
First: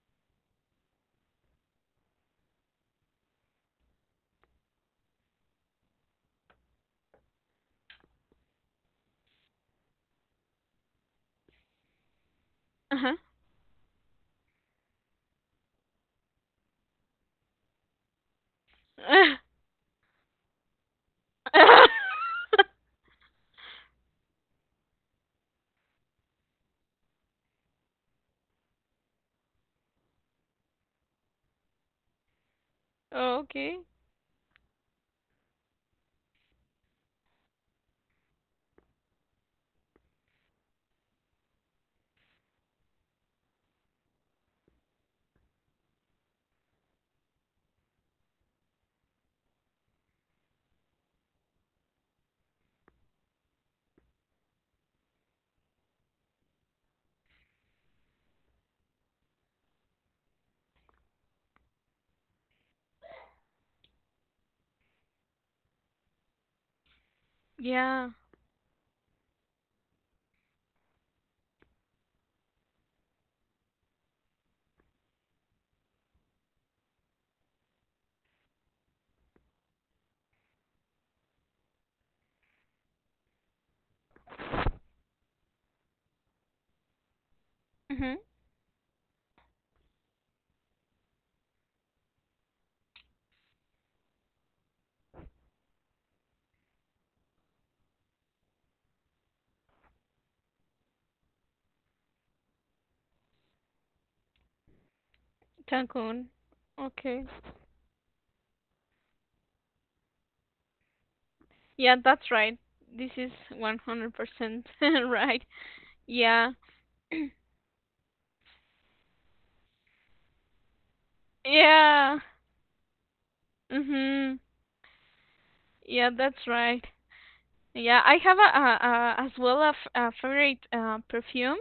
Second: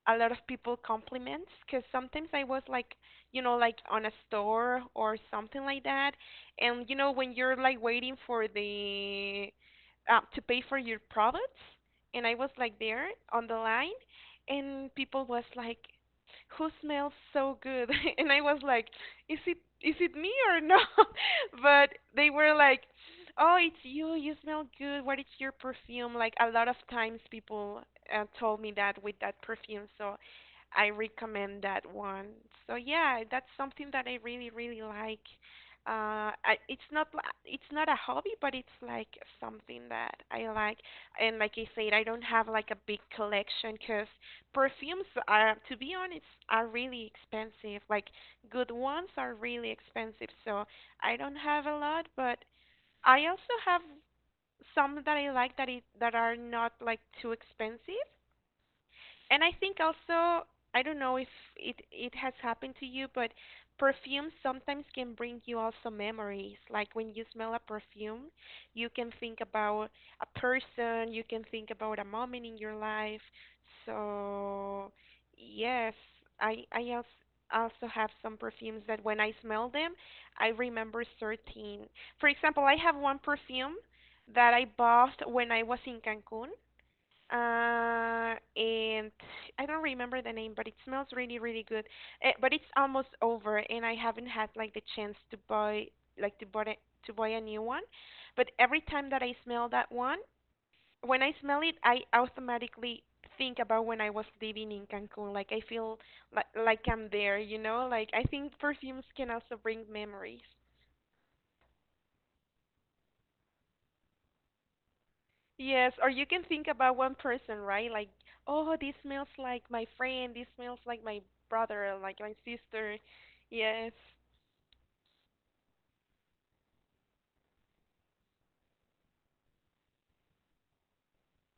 Speaker 1: a lot of people compliments because sometimes I was like, you know, like on a store or something like that, and you know when you're like waiting for the to pay for your products, and I was like there
Speaker 2: Uh-huh.
Speaker 1: on the line, and people was like, who smells so good, and I was like, is it me or not? but they were like, oh, it's you. You smell good. What is your perfume? Like a lot of times people told me that with that perfume. So I recommend that one. So yeah, that's
Speaker 2: Okay.
Speaker 1: something that I really really like. I, it's not li- it's not a hobby, but it's like something that I like. And like I said, I don't have like a big collection because perfumes are, to be honest, are really expensive. Like good ones are really expensive, so I don't have a lot, but I also have some that I like that are not like too expensive. And I think also, I don't know if it has happened to you, but perfumes sometimes can bring you also memories. Like when you smell a
Speaker 2: Yeah.
Speaker 1: perfume, you can think about a person, you can think about a moment in your life. So, yes, I also have some perfumes that when I smell them, I remember certain. For example, I have one perfume that I bought when I was in Cancun
Speaker 2: Mhm.
Speaker 1: and I don't remember the name, but it smells really, really good. But it's almost over, and I haven't had like the chance to buy a new one. But every time that I smell that one, when I smell it, I automatically think about when I was living in Cancun. Like I feel
Speaker 2: Cancun.
Speaker 1: like I'm
Speaker 2: Okay.
Speaker 1: there. Like I think perfumes can also bring memories.
Speaker 2: Yeah, that's right. This is 100% right.
Speaker 1: Yes, or you can
Speaker 2: Yeah.
Speaker 1: think about one person, right? Like, oh, this smells like my friend, this smells like my brother,
Speaker 2: Yeah.
Speaker 1: like my sister. Yes.
Speaker 2: Mhm. Yeah, that's right. Yeah, I have a as well a favorite perfume.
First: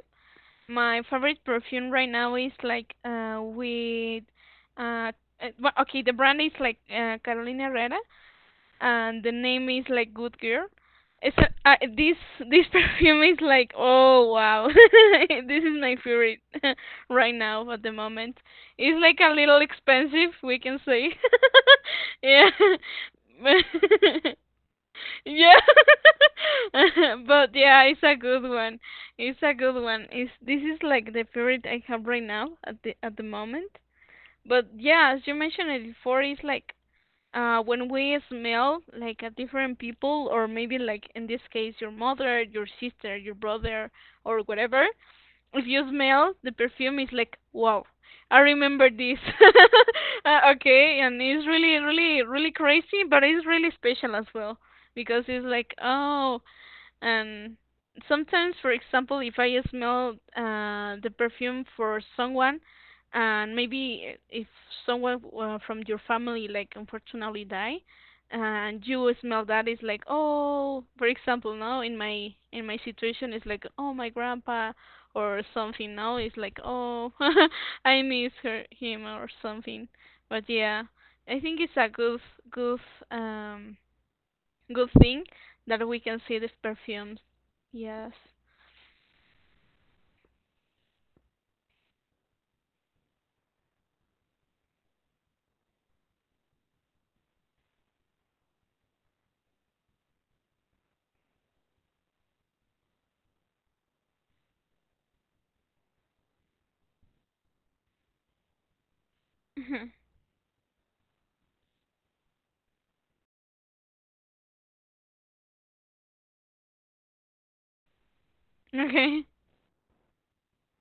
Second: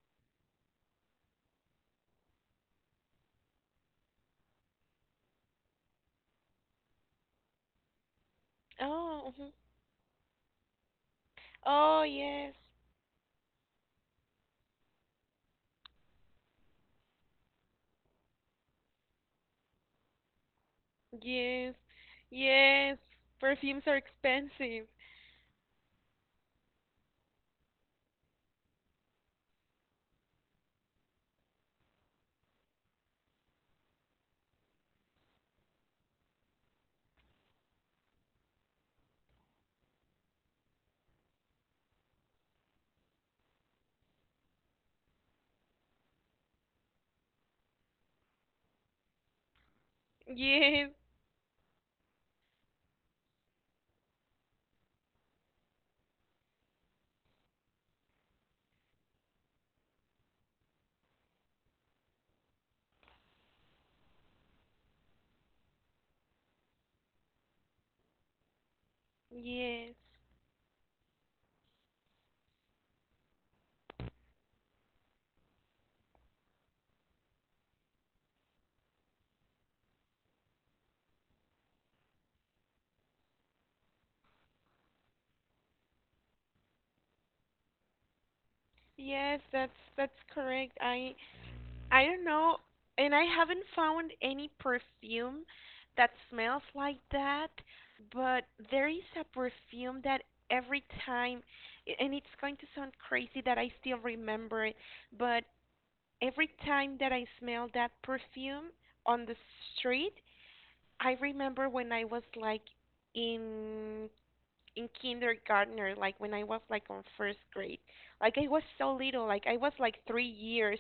Speaker 2: My favorite perfume right now is like with uh well, okay the brand is like Carolina Herrera and the
Speaker 1: Oh, mhm.
Speaker 2: name is like Good Girl. It's
Speaker 1: Oh,
Speaker 2: this
Speaker 1: yes.
Speaker 2: this perfume is like oh wow. This is my favorite right now at the moment. It's like a little expensive we can say.
Speaker 1: Yes.
Speaker 2: Yeah.
Speaker 1: Yes. Perfumes are expensive.
Speaker 2: Yeah. But yeah, it's a good one. It's a good one. It's this is like the favorite I have right now at the moment. But yeah, as you mentioned it before, it's like when we smell like a different people or maybe like in this case your mother, your sister, your brother or whatever, if you smell the perfume, it's like wow. I remember this.
Speaker 1: Yes.
Speaker 2: Okay, and it's really, really, really crazy, but it's really special as well because it's like, oh, and sometimes, for example, if I smell the perfume for someone, and maybe if someone from your family like unfortunately die, and you smell that, it's
Speaker 1: Yes.
Speaker 2: like oh, for example, now in my situation, it's like oh my grandpa or something. Now it's like oh, I miss her him or something. But yeah, I think it's a good um Good thing that we can see these perfumes. Yes.
Speaker 1: Yes, that's correct. I don't know, and I haven't found any perfume that smells like that, but there is a perfume that every time, and it's going to sound crazy that I still remember it, but every time that I smell that perfume on the
Speaker 2: Hmm.
Speaker 1: street, I remember when I was like in in kindergartner, like when I was like on first grade. Like I was so
Speaker 2: Okay.
Speaker 1: little, like I was like 3 years,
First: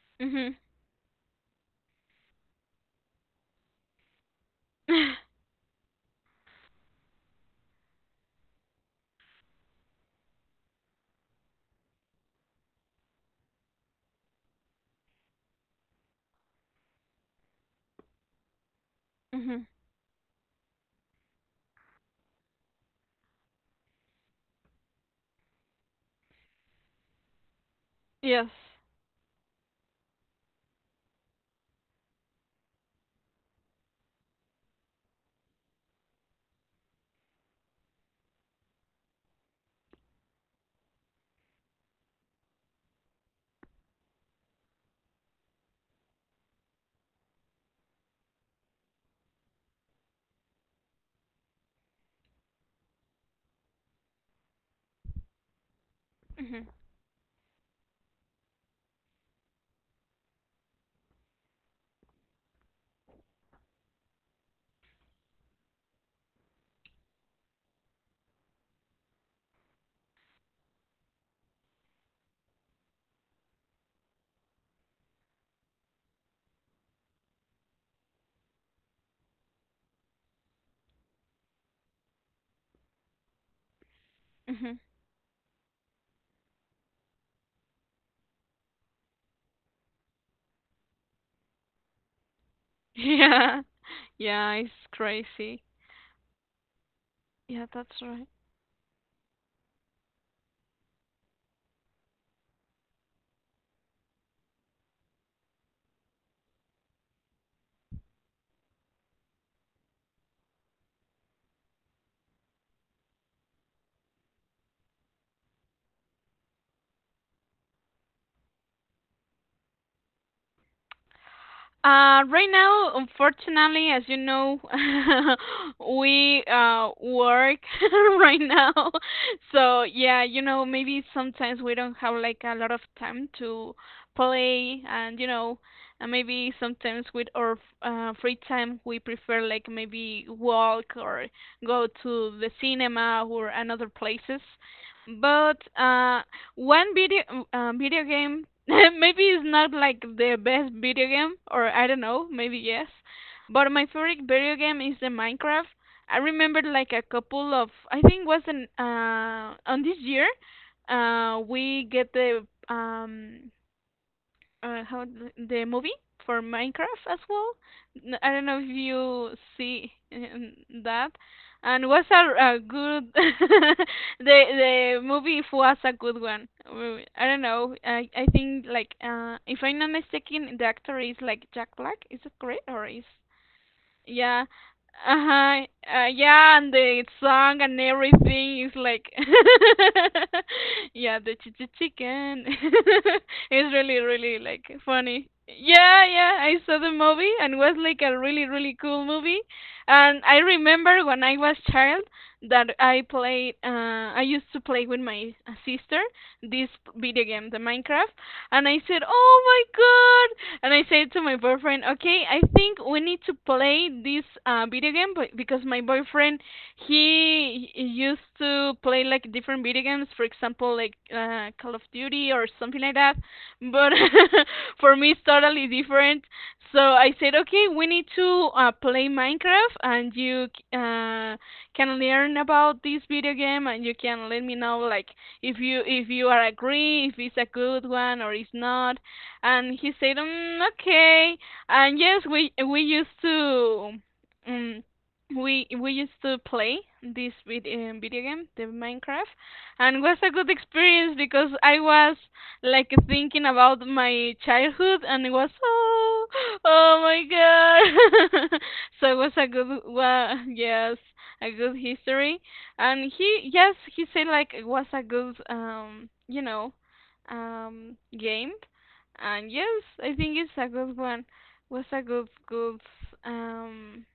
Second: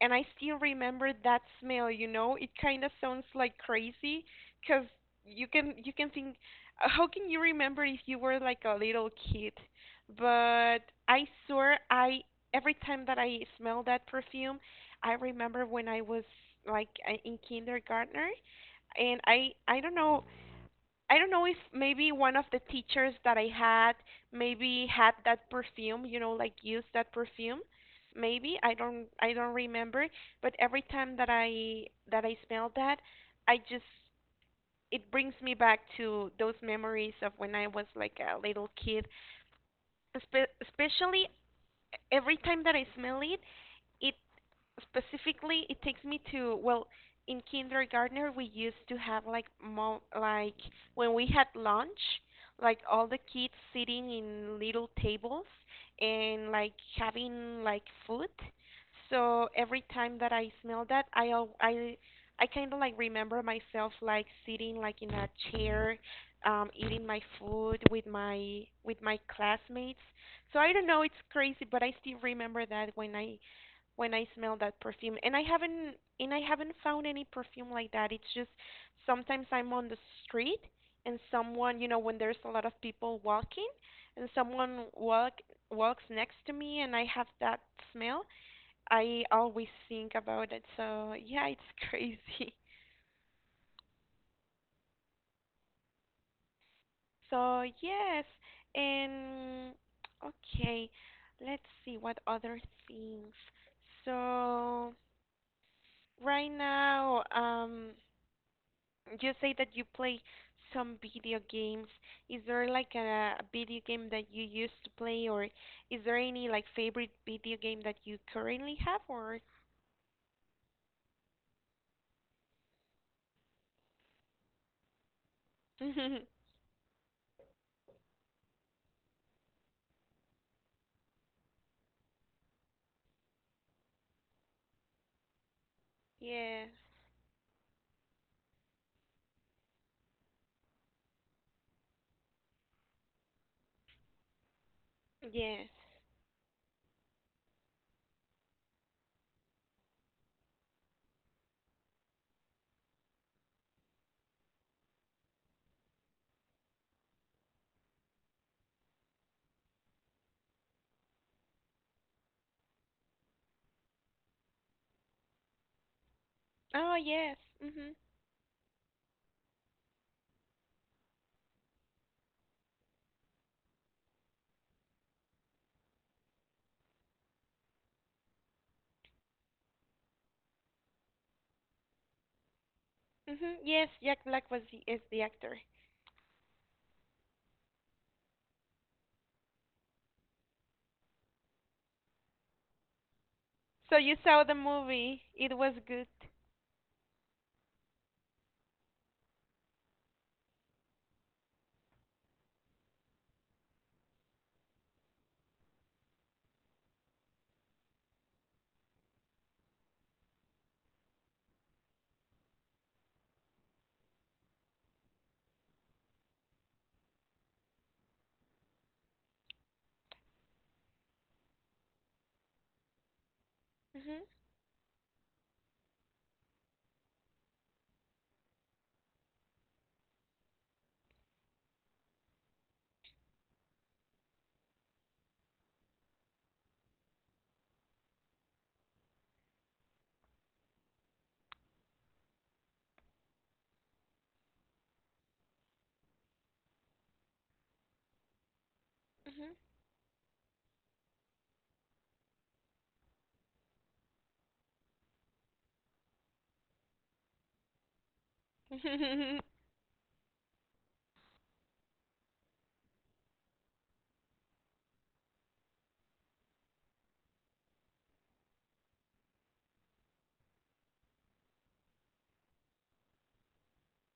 Speaker 1: and I
Speaker 2: Hmm.
Speaker 1: still remember that smell. You know, it kind of sounds like crazy, cause you can think, how can you remember if you were like a little kid? But I swear, I every time that I smell that perfume, I remember when I was like in kindergarten, and I
Speaker 2: Hmm.
Speaker 1: I don't know I don't know if maybe one of the teachers that I had maybe had that perfume, you know, like used that perfume.
Speaker 2: Yes.
Speaker 1: Maybe I don't remember, but every time that I smell that, I just it brings me back to those memories of when I was like a little kid. Especially every time that I smell it, it specifically it takes me to well in kindergarten we used to have like mo- like when we had lunch like all the kids sitting in little tables and
Speaker 2: Hmm.
Speaker 1: like having like food so every time that I smell that I al- I kind of like remember myself like sitting like in a chair eating my food with my classmates so I don't know it's crazy but I still remember that when I smell that perfume. And I haven't found any perfume like that. It's just sometimes I'm on the street and someone, when there's a lot of people walking and
Speaker 2: Hmm.
Speaker 1: someone walks next to me and I have that smell, I always think about it. So, yeah, it's crazy.
Speaker 2: Yeah. Yeah, it's crazy.
Speaker 1: So,
Speaker 2: Yeah, that's
Speaker 1: yes.
Speaker 2: right.
Speaker 1: And okay, let's see what other things. So, right now, you say that you play some video games. Is there like a video game that you used to play, or is there any like favorite video game that you currently have, or?
Speaker 2: Right now, unfortunately, as you know, we work right now. So yeah, you know, maybe sometimes we don't have like a lot of time to play, and you know, and maybe
Speaker 1: Yeah.
Speaker 2: sometimes with our free time, we prefer like maybe walk or go to the cinema or another places. But
Speaker 1: Yes.
Speaker 2: one video video game maybe it's not like the best video game, or I don't know, maybe yes. But my favorite video game is the Minecraft. I remember like a couple of I think was an on this year, we get the how the movie for
Speaker 1: Oh,
Speaker 2: Minecraft as
Speaker 1: yes.
Speaker 2: well.
Speaker 1: Mhm.
Speaker 2: I don't know if you see that, and was a good the movie was a good one. I don't know. I think like if I'm not mistaken, the actor is like Jack Black. Is it correct or is
Speaker 1: Mhm. Yes, Jack
Speaker 2: yeah.
Speaker 1: Black was is the actor.
Speaker 2: Uh-huh. Yeah, and the song and everything is like Yeah, the ch ch chicken. It's
Speaker 1: So
Speaker 2: really
Speaker 1: you
Speaker 2: really
Speaker 1: saw the
Speaker 2: like
Speaker 1: movie.
Speaker 2: funny.
Speaker 1: It was
Speaker 2: Yeah,
Speaker 1: good.
Speaker 2: yeah, I saw the movie and was like a really really cool movie. And I remember when I was child that I played I used to play with my sister this video game, the Minecraft, and I said, "Oh my god!" And I said to my boyfriend, "Okay, I think we need to play this video game because my boyfriend he used to play like different video games, for example, like Call of Duty or something like that. But
Speaker 1: Mhm.
Speaker 2: for me, it's totally different. So I said, "Okay, we need to play Minecraft, and you." Uh, can learn about this video game and you can let me know like if you are agree if it's a good one or it's not and he said mm, okay and yes we used to um, we used to play this video game the Minecraft and it was a good experience because I was like thinking about my childhood and it was oh my god. So it was
Speaker 1: Mhm.
Speaker 2: a good well yes a good history and he yes he said like it was a good game, and yes I think it's a good one, was a good um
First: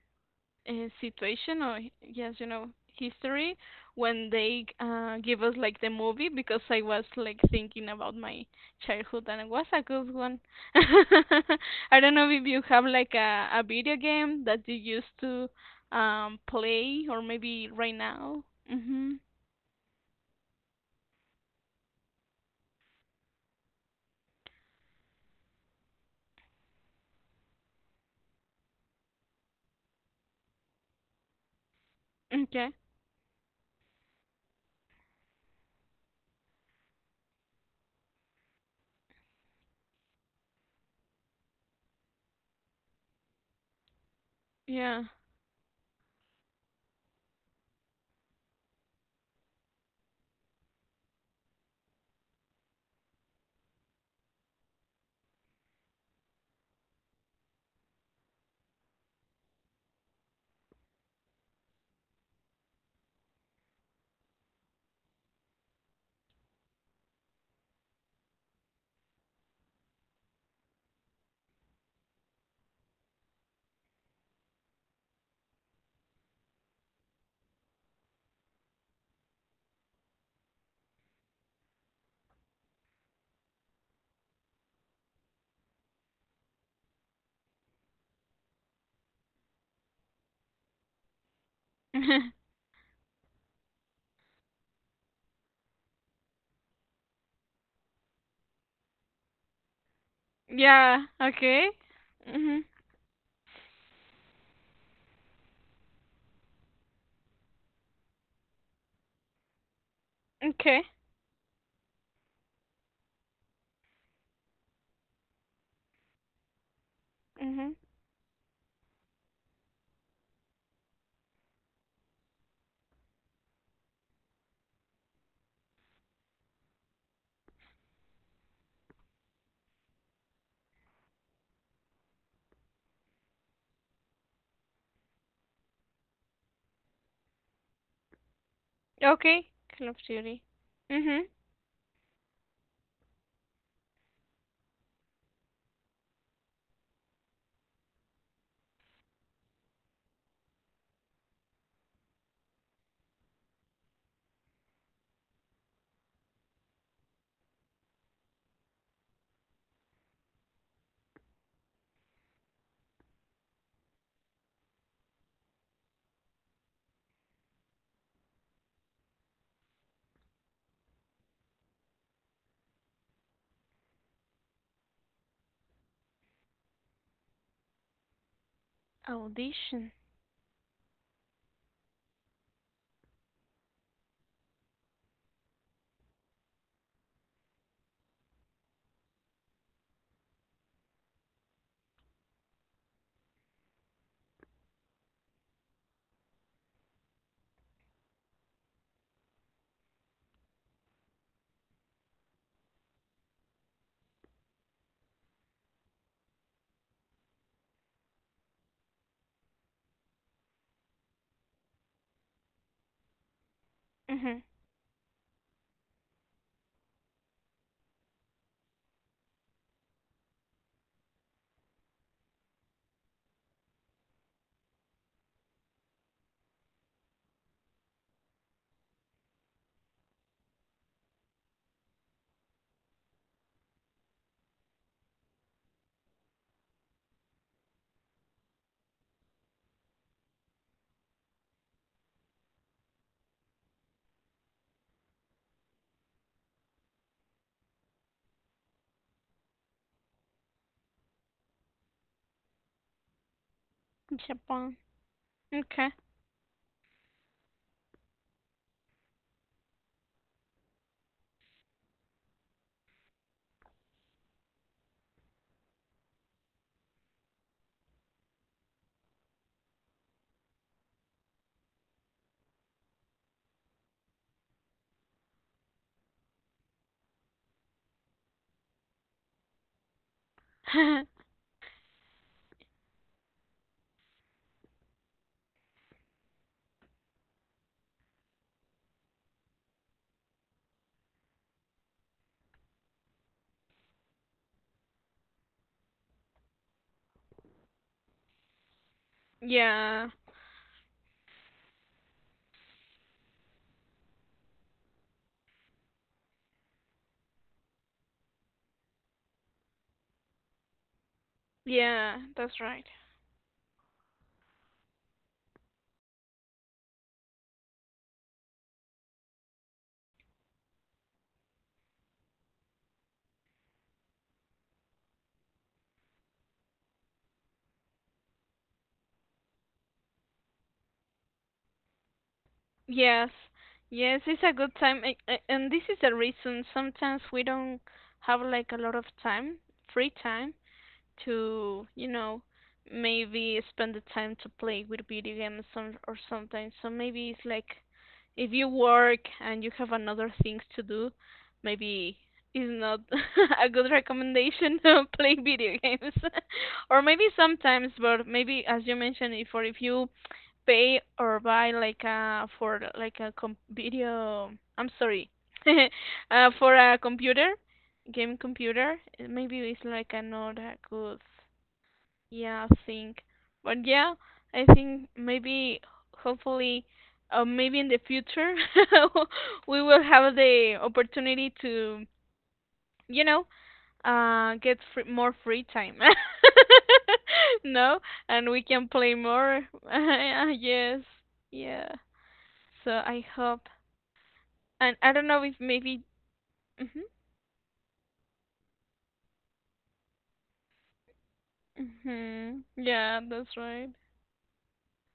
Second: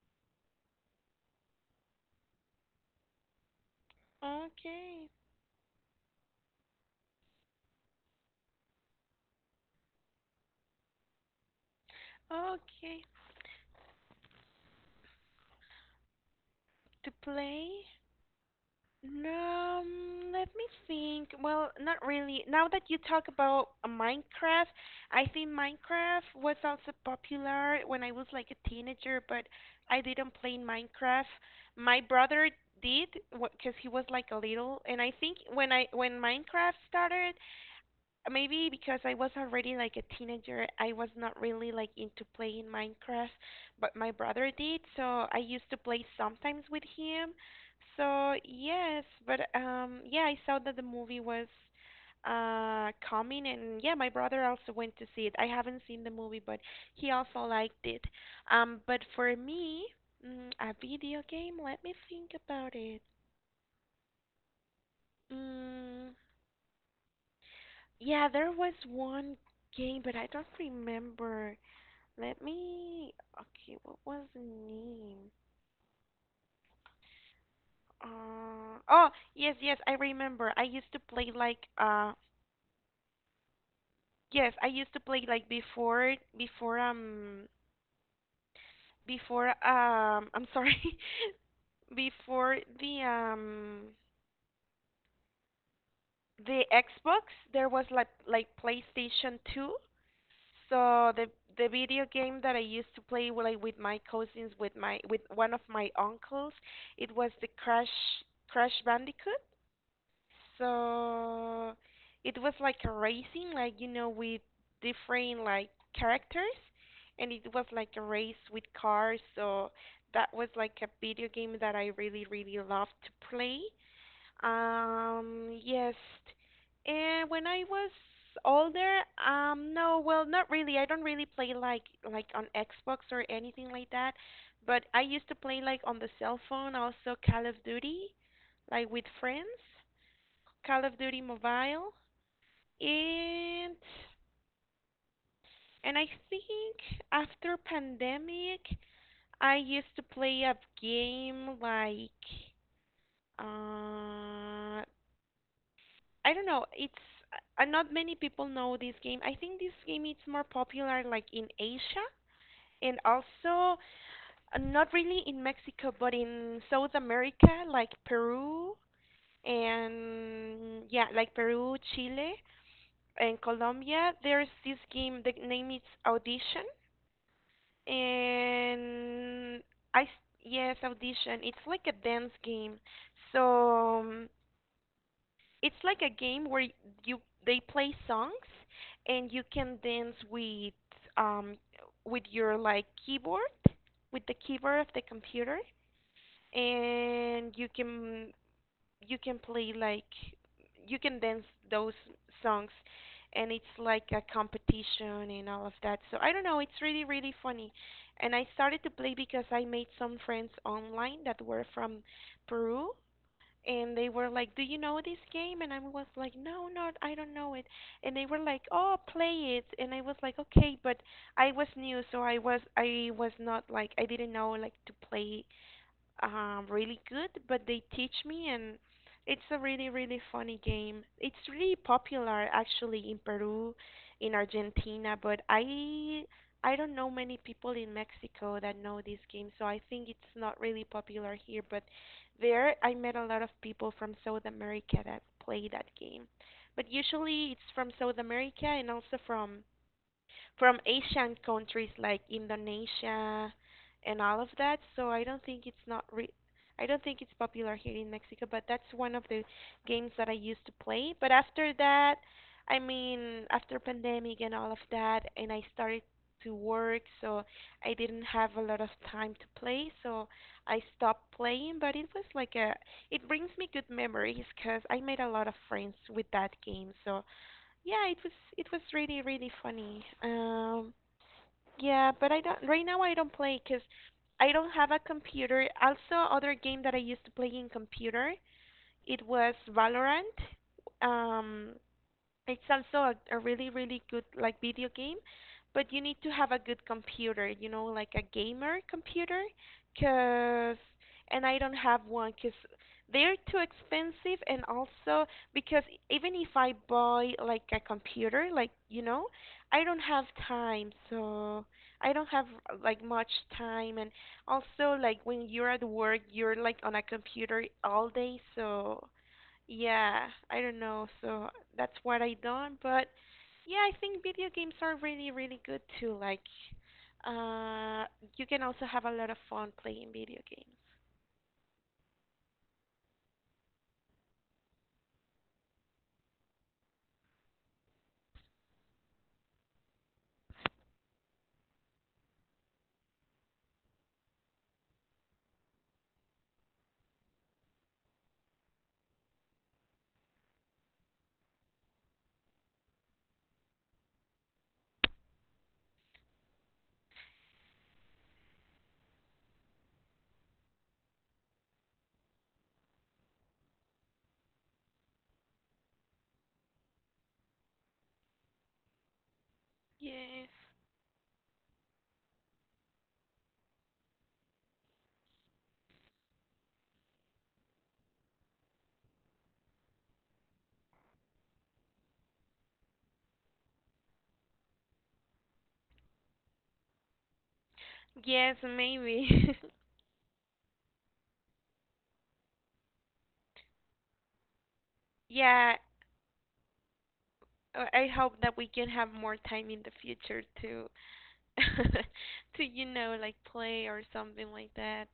Speaker 2: uh, situation or yes you know history when they
Speaker 1: Okay.
Speaker 2: give us like the movie because I was like thinking about my childhood and it was a good one. I don't know if you have
Speaker 1: Okay.
Speaker 2: like a video game that you used to play
Speaker 1: To
Speaker 2: or maybe
Speaker 1: play.
Speaker 2: right now. Mhm.
Speaker 1: Let me think. Well, not really. Now that you talk about Minecraft, I think Minecraft was also popular when I was like a teenager, but I didn't play Minecraft. My brother
Speaker 2: Okay.
Speaker 1: did, because he was like a little, and I think when Minecraft started, maybe because I was already like a teenager, I was not really like into playing Minecraft, but my brother did,
Speaker 2: Yeah.
Speaker 1: so I used to play sometimes with him. So yes, but yeah, I saw that the movie was coming and yeah, my brother also went to see it. I haven't seen the movie, but he also liked it. But for me, a video game, let me think about it. Mm, yeah, there was one game, but I don't remember. Let me. Okay, what was the name? Oh, yes, yes, I remember. I used to play like yes, I used to play like before, I'm sorry, before the Xbox, there was like PlayStation 2.
Speaker 2: Yeah.
Speaker 1: So the
Speaker 2: Okay.
Speaker 1: the video game that I
Speaker 2: Mhm.
Speaker 1: used to play with, like with my cousins, with one of my uncles, it was the Crash Bandicoot.
Speaker 2: Okay.
Speaker 1: So it was like a racing, like with different like characters, and it was
Speaker 2: Mhm.
Speaker 1: like a race with cars. So that was like a video game that I really, really loved to play. Yes. And when I was older, no, well, not really. I don't really play like on Xbox or anything like that. But I used to play like on the cell phone, also Call of Duty, like with friends.
Speaker 2: Okay. Call of Duty.
Speaker 1: Call of Duty
Speaker 2: Mhm.
Speaker 1: Mobile, and I think after pandemic, I used to play a game like uh I don't know. It's not many people know this game. I think this game is more popular like in Asia and also not really in Mexico, but in South America, like Peru and yeah, like Peru, Chile. In Colombia, there's this game. The name is Audition, and
Speaker 2: Audition.
Speaker 1: I s- yes, Audition. It's like a dance game. So it's like a game where y- you they play songs, and you can dance with um your like keyboard, with the keyboard of the computer, and you can play like you can dance those songs and it's like a competition and all of that. So I don't know, it's really really funny. And I started to play because I made some friends online that were from Peru and they were
Speaker 2: Mm-hmm.
Speaker 1: like, "Do you know this game?" and I was like, "No, not I don't know it." And they were like, "Oh, play it." And I was like, "Okay," but I was new, so I was not like I didn't know like to play really good, but they teach me, and it's a really, really funny game. It's really popular actually in Peru, in Argentina, but I don't know many people in Mexico that know this game, so I think it's not really popular here. But there, I met a lot of people from South America that play that game. But usually, it's from South America and also from Asian countries like Indonesia and all of
Speaker 2: Japan.
Speaker 1: that. So I don't think
Speaker 2: Okay.
Speaker 1: it's popular here in Mexico, but that's one of the games that I used to play. But after that, I mean, after pandemic and all of that, and I started to work, so I didn't have a lot of time to play, so I stopped playing, but it was like a it brings me good memories because I made a lot of friends with that game. So yeah, it was really really funny. Yeah, but I don't right now I don't play because I don't have a computer. Also, other game that I used to play in computer, it was Valorant. Um, it's also a really, really good like video game, but you need to have a good computer, you know, like a gamer computer,
Speaker 2: Yeah.
Speaker 1: 'cause and I don't have one 'cause they're too expensive and also because even if I buy like a computer, like, you know, I don't have time, so I
Speaker 2: Yeah,
Speaker 1: don't have
Speaker 2: that's right.
Speaker 1: like much time and also like when you're at work, you're like on a computer all day, so yeah, I don't know. So that's what I done, but yeah, I think video games are really, really good too. Like, uh, you can also have a lot of fun playing video games.
Speaker 2: Yes. Yes, it's a good time. And this is the reason sometimes we don't have like a lot of time, free time, to, you know, maybe spend the time to play with video games or something. So maybe it's like if you work and you have another things to do, maybe is not a good recommendation to play video games. Or maybe sometimes, but maybe as you mentioned, if or if you pay or buy like a for like a com video. I'm sorry, for a computer, game computer. Maybe it's like a
Speaker 1: Yes.
Speaker 2: not a good yeah thing, but yeah, I think maybe hopefully. Maybe in the future we will have the opportunity to, you know, get free, more free time. No, and
Speaker 1: Yes,
Speaker 2: we can play
Speaker 1: maybe.
Speaker 2: more. Yes, yeah. So I hope, and I don't know if
Speaker 1: Yeah,
Speaker 2: maybe, hmm
Speaker 1: I hope that we can have more time in the future to
Speaker 2: hmm
Speaker 1: to, you know,
Speaker 2: yeah,
Speaker 1: like
Speaker 2: that's
Speaker 1: play
Speaker 2: right.
Speaker 1: or something like that.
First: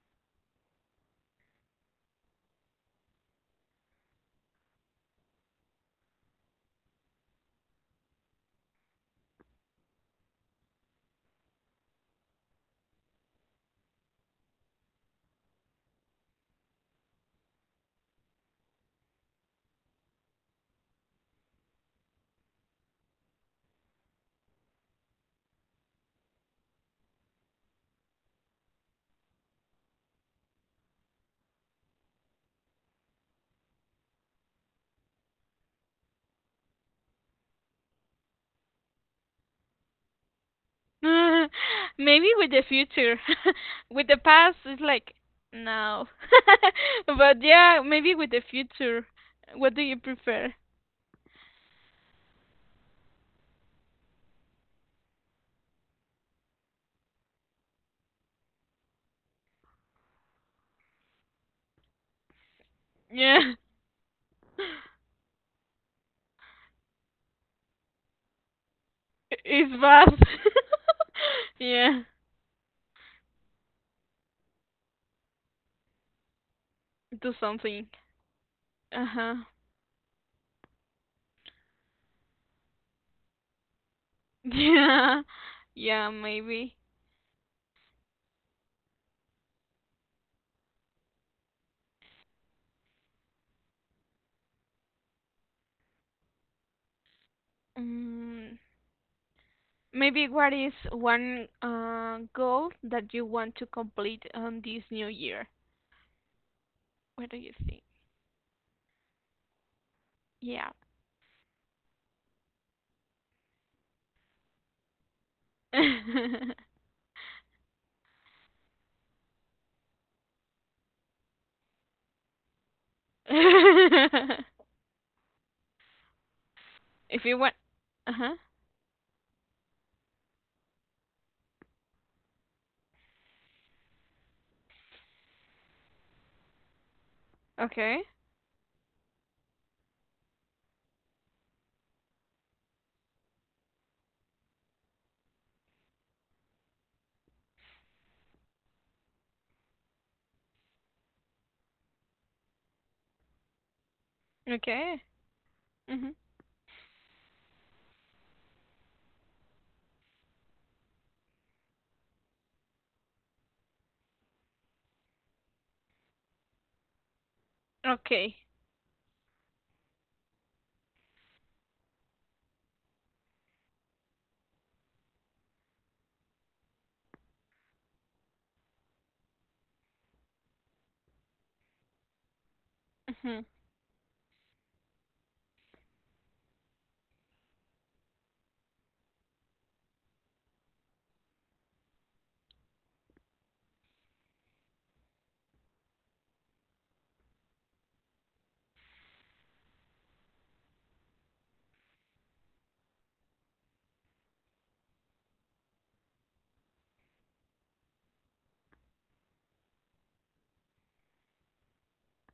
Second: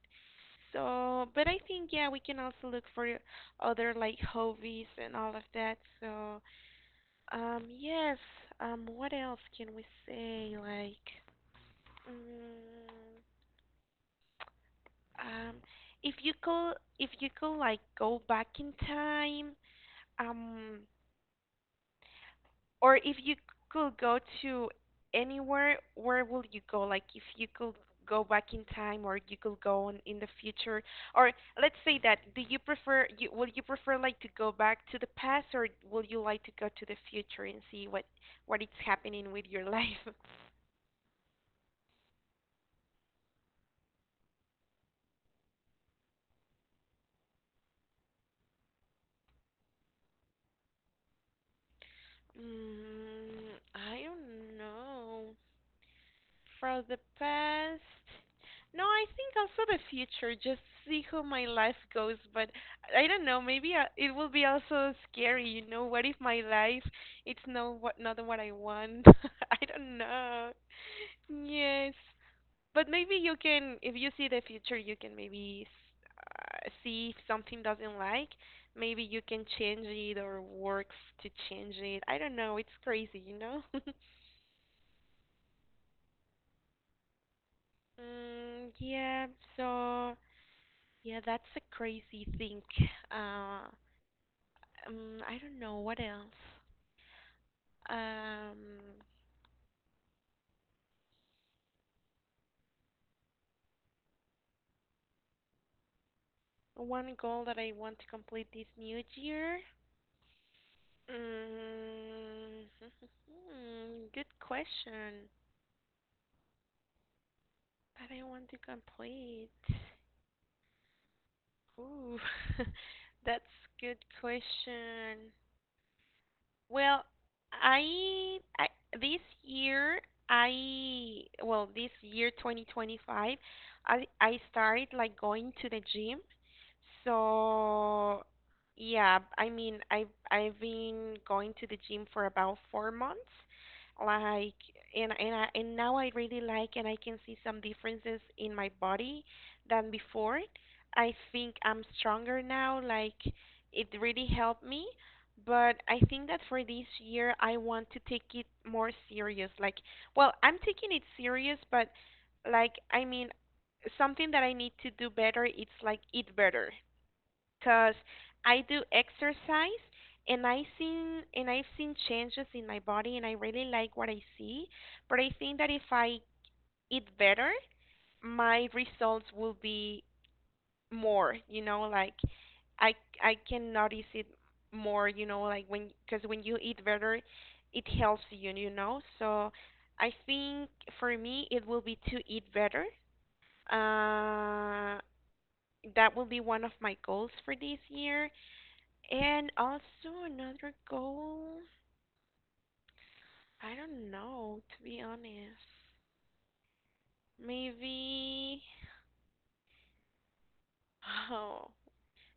Speaker 1: So, but I think yeah, we can also look for other like hobbies and all of that. So, Um, yes. What else can we say? Mm, um, if you could, if you could like go back in time, um, or if you could go to anywhere, where would you go? Like, if you could go back in time, or you could go on in the future, or let's say that, do you prefer, you, would you prefer like to go back to the past, or would you like to go to the future and see what is happening with your life?
Speaker 2: Maybe with the future, with the past, it's like no, but yeah, maybe with the future. What do you prefer?
Speaker 1: I don't know. From the past. No, I think also the future. Just see how my life goes. But I don't know.
Speaker 2: Yeah,
Speaker 1: It will be also scary. You know, what if my life it's no what not what I want? I
Speaker 2: it's
Speaker 1: don't
Speaker 2: bad.
Speaker 1: know. Yes.
Speaker 2: Yeah,
Speaker 1: But maybe you can, if you see the future, you can maybe see if
Speaker 2: do
Speaker 1: something
Speaker 2: something.
Speaker 1: doesn't like.
Speaker 2: Uh
Speaker 1: Maybe you
Speaker 2: huh.
Speaker 1: can change it or works to change it. I don't know. It's crazy, you know?
Speaker 2: Yeah, yeah, maybe.
Speaker 1: Mm, yeah, so yeah, that's a crazy thing. Uh, I don't know what else.
Speaker 2: Mm.
Speaker 1: Um,
Speaker 2: Maybe what is one goal that you want to complete on this new year?
Speaker 1: one
Speaker 2: What do
Speaker 1: goal
Speaker 2: you
Speaker 1: that I
Speaker 2: think?
Speaker 1: want to complete this new year.
Speaker 2: Yeah.
Speaker 1: Mm, good question. But I want to complete. Ooh, that's good question. Well,
Speaker 2: If you want.
Speaker 1: I,
Speaker 2: Uh-huh.
Speaker 1: I this year I well this year 2025 I started like going to the gym.
Speaker 2: Okay.
Speaker 1: So yeah, I've been going to the gym for about 4 months. Like and now I really like and I can see some differences in my body than before. I think I'm stronger now like it really helped me
Speaker 2: Okay.
Speaker 1: but I
Speaker 2: Mhm.
Speaker 1: think that for this year, I want to take it more serious. Like, well, I'm taking it serious, but like, I mean, something that I need to do better, it's like eat better. 'Cause
Speaker 2: Okay.
Speaker 1: I do exercise and I've seen changes in my body and I really like what I see. But I think that if I eat better, my results will be more, you know, like I I
Speaker 2: Mhm.
Speaker 1: can notice it more, you know, like when because when you eat better, it helps you, you know. So I think for me it will be to eat better. Uh, that will be one of my goals for this year, and also another goal. I don't know, to be honest. Maybe. Oh,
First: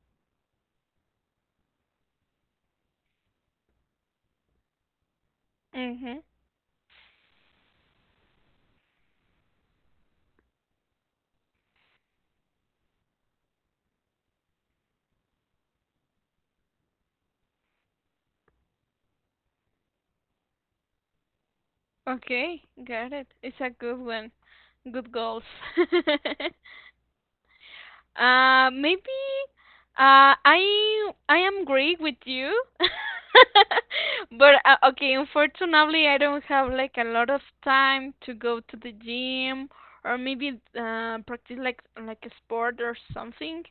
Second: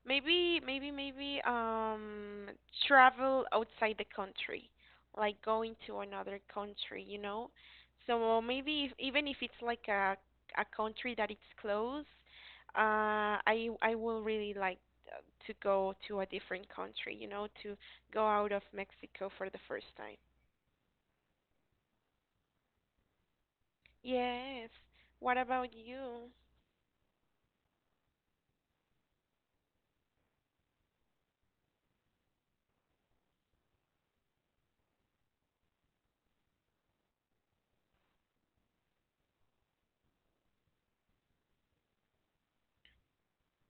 Speaker 1: Maybe travel outside the country, like going to
Speaker 2: Mhm.
Speaker 1: another country, you know? So maybe if, even if it's like a country that it's close, I will really like uh, to go to a different country, you know, to go out of Mexico for the first time.
Speaker 2: Okay. Got it. It's a good one.
Speaker 1: Yes.
Speaker 2: Good
Speaker 1: What
Speaker 2: goals.
Speaker 1: about you?
Speaker 2: Maybe I am great with you, but okay. Unfortunately, I don't have like a lot of time to go to the gym or maybe practice like a sport or something.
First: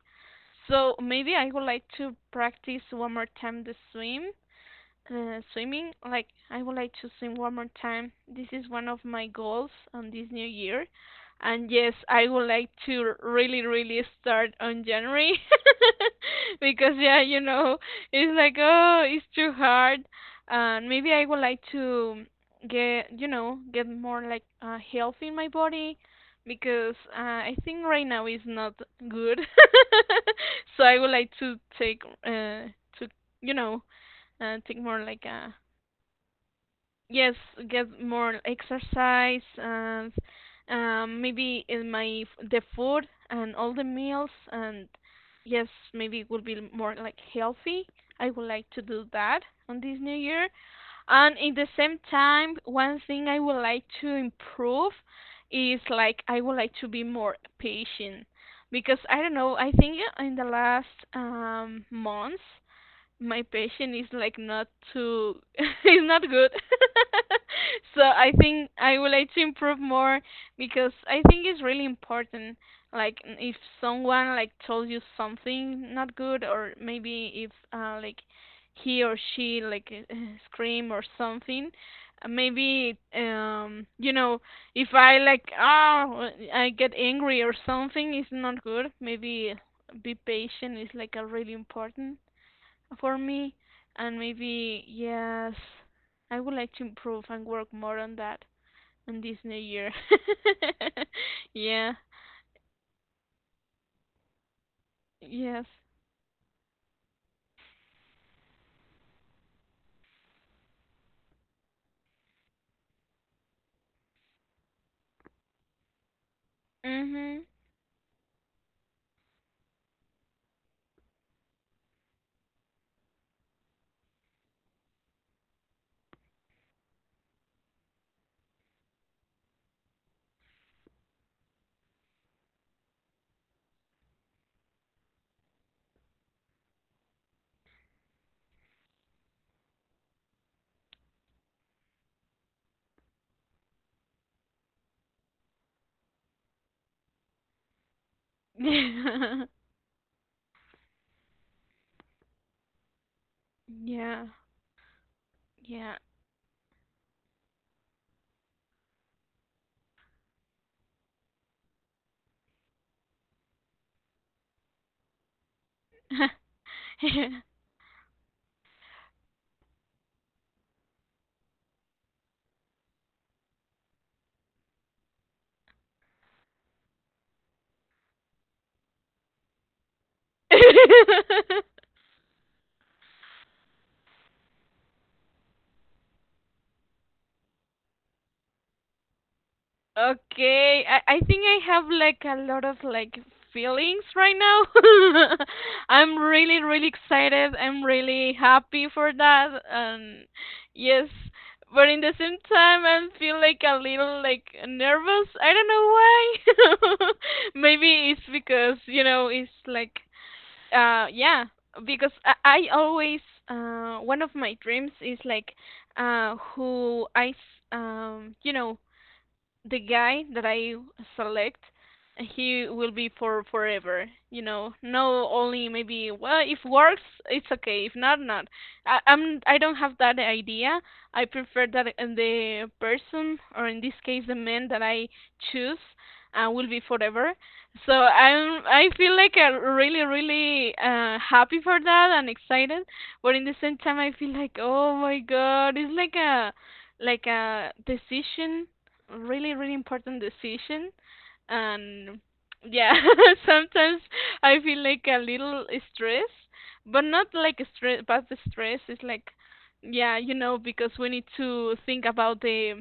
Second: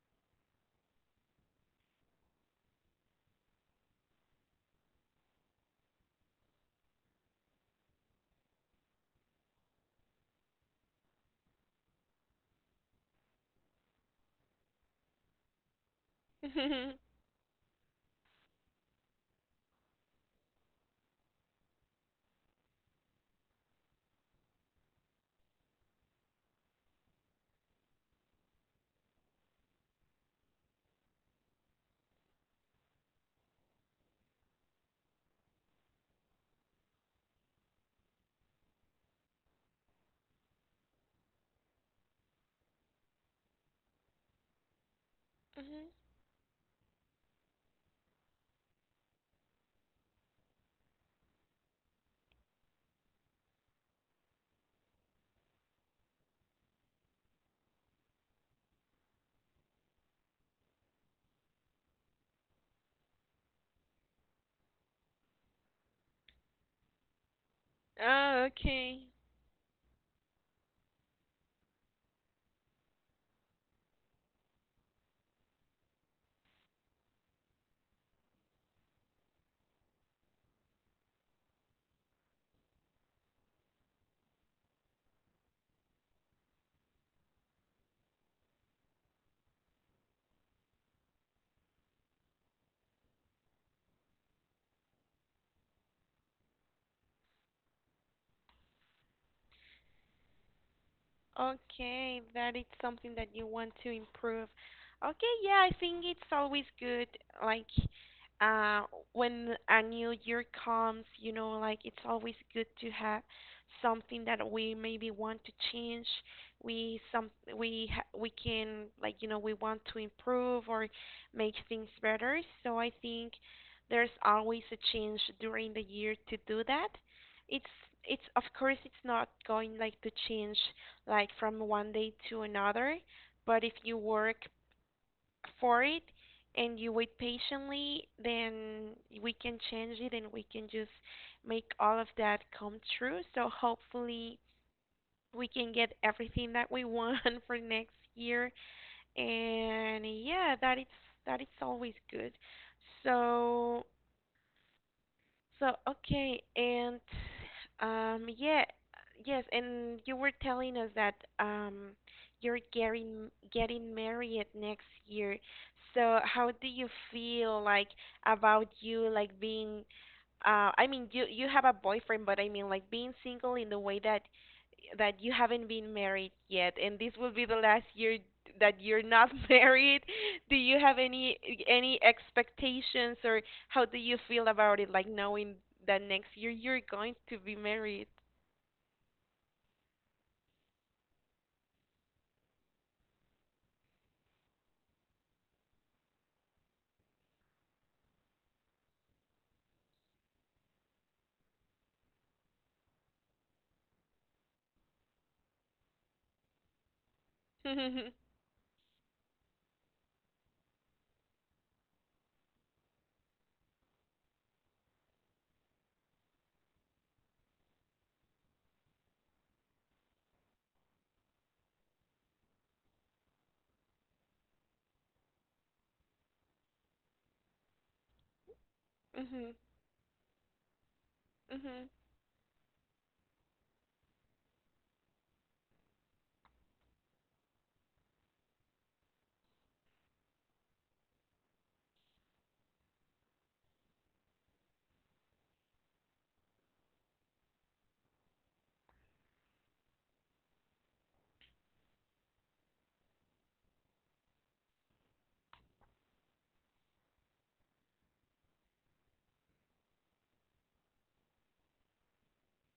Speaker 2: So maybe I would like to practice one more time the swim. Swimming, like I would like to swim one more time. This is one of my goals on this new year. And yes, I would like to really, really start on January because yeah, you know, it's like oh, it's too hard. And maybe I would like to get, you know, get more like health in my body because I think right now is not good. So I would like to take to you know and think more like a yes, get more exercise and maybe in my the food and all the meals and yes,
Speaker 1: Mhm.
Speaker 2: maybe it will be more like healthy. I would like to do that on this new year. And in the same time, one thing I would like to improve is like I would like to be more patient because I don't know, I think in the last months my patient is like not too. It's not good. So I
Speaker 1: Oh,
Speaker 2: think I would
Speaker 1: okay.
Speaker 2: like to improve more because I think it's really important, like if someone like told you something not good or maybe if like he or she like scream or something, maybe you know, if I like ah I get angry or something, it's not good. Maybe be patient is like a really important for me, and maybe yes, I would like to improve and work more on that in this new year. Yeah.
Speaker 1: Okay, that is something that you want to improve. Okay,
Speaker 2: Yes.
Speaker 1: yeah, I think it's always good, like, uh, when a new year comes, you know, like it's always good to have something that we maybe want to change. We some
Speaker 2: Mhm.
Speaker 1: we can like, you know, we want to improve or make things better. So I think there's always a change during the year to do that. It's it's of course it's not going like to change like from one day to another. But if you work for it and you wait patiently, then we can change it and we can just make all of that come true. So hopefully we can get everything that we want for next year. And yeah, that is always good. So.
Speaker 2: Yeah.
Speaker 1: So,
Speaker 2: Yeah.
Speaker 1: okay, and um, yeah, yes, and you were telling us that you're getting married next year. So, how do you
Speaker 2: Yeah.
Speaker 1: feel like about you like being I mean you have a boyfriend, but I mean like being single in the way that you haven't been married yet, and this will be the last year that you're not married. Do you have any expectations or how do you feel about it, like knowing that next year you're going to be married?
Speaker 2: Okay, I think I have like a lot of like feelings right now. I'm really really excited. I'm really happy for that. And yes, but in the same time I feel like a little like nervous. I don't know why. Maybe
Speaker 1: Mhm.
Speaker 2: it's because, you know, it's like yeah, because I always one of my dreams is like who you know the guy that I select, he will be for forever. You know, no, only maybe. Well, if works, it's okay. If not, not. I'm.
Speaker 1: Mhm.
Speaker 2: I don't have that idea. I prefer that
Speaker 1: Mhm.
Speaker 2: the person, or in this case, the man that I choose, will be forever. So I'm. I feel like I'm really, really happy for that and excited. But in the same time, I feel like, oh my god, it's like like a decision, really really important decision, and yeah, sometimes I feel like a little stress, but not like stress, but the stress is like yeah you know because we need to think about the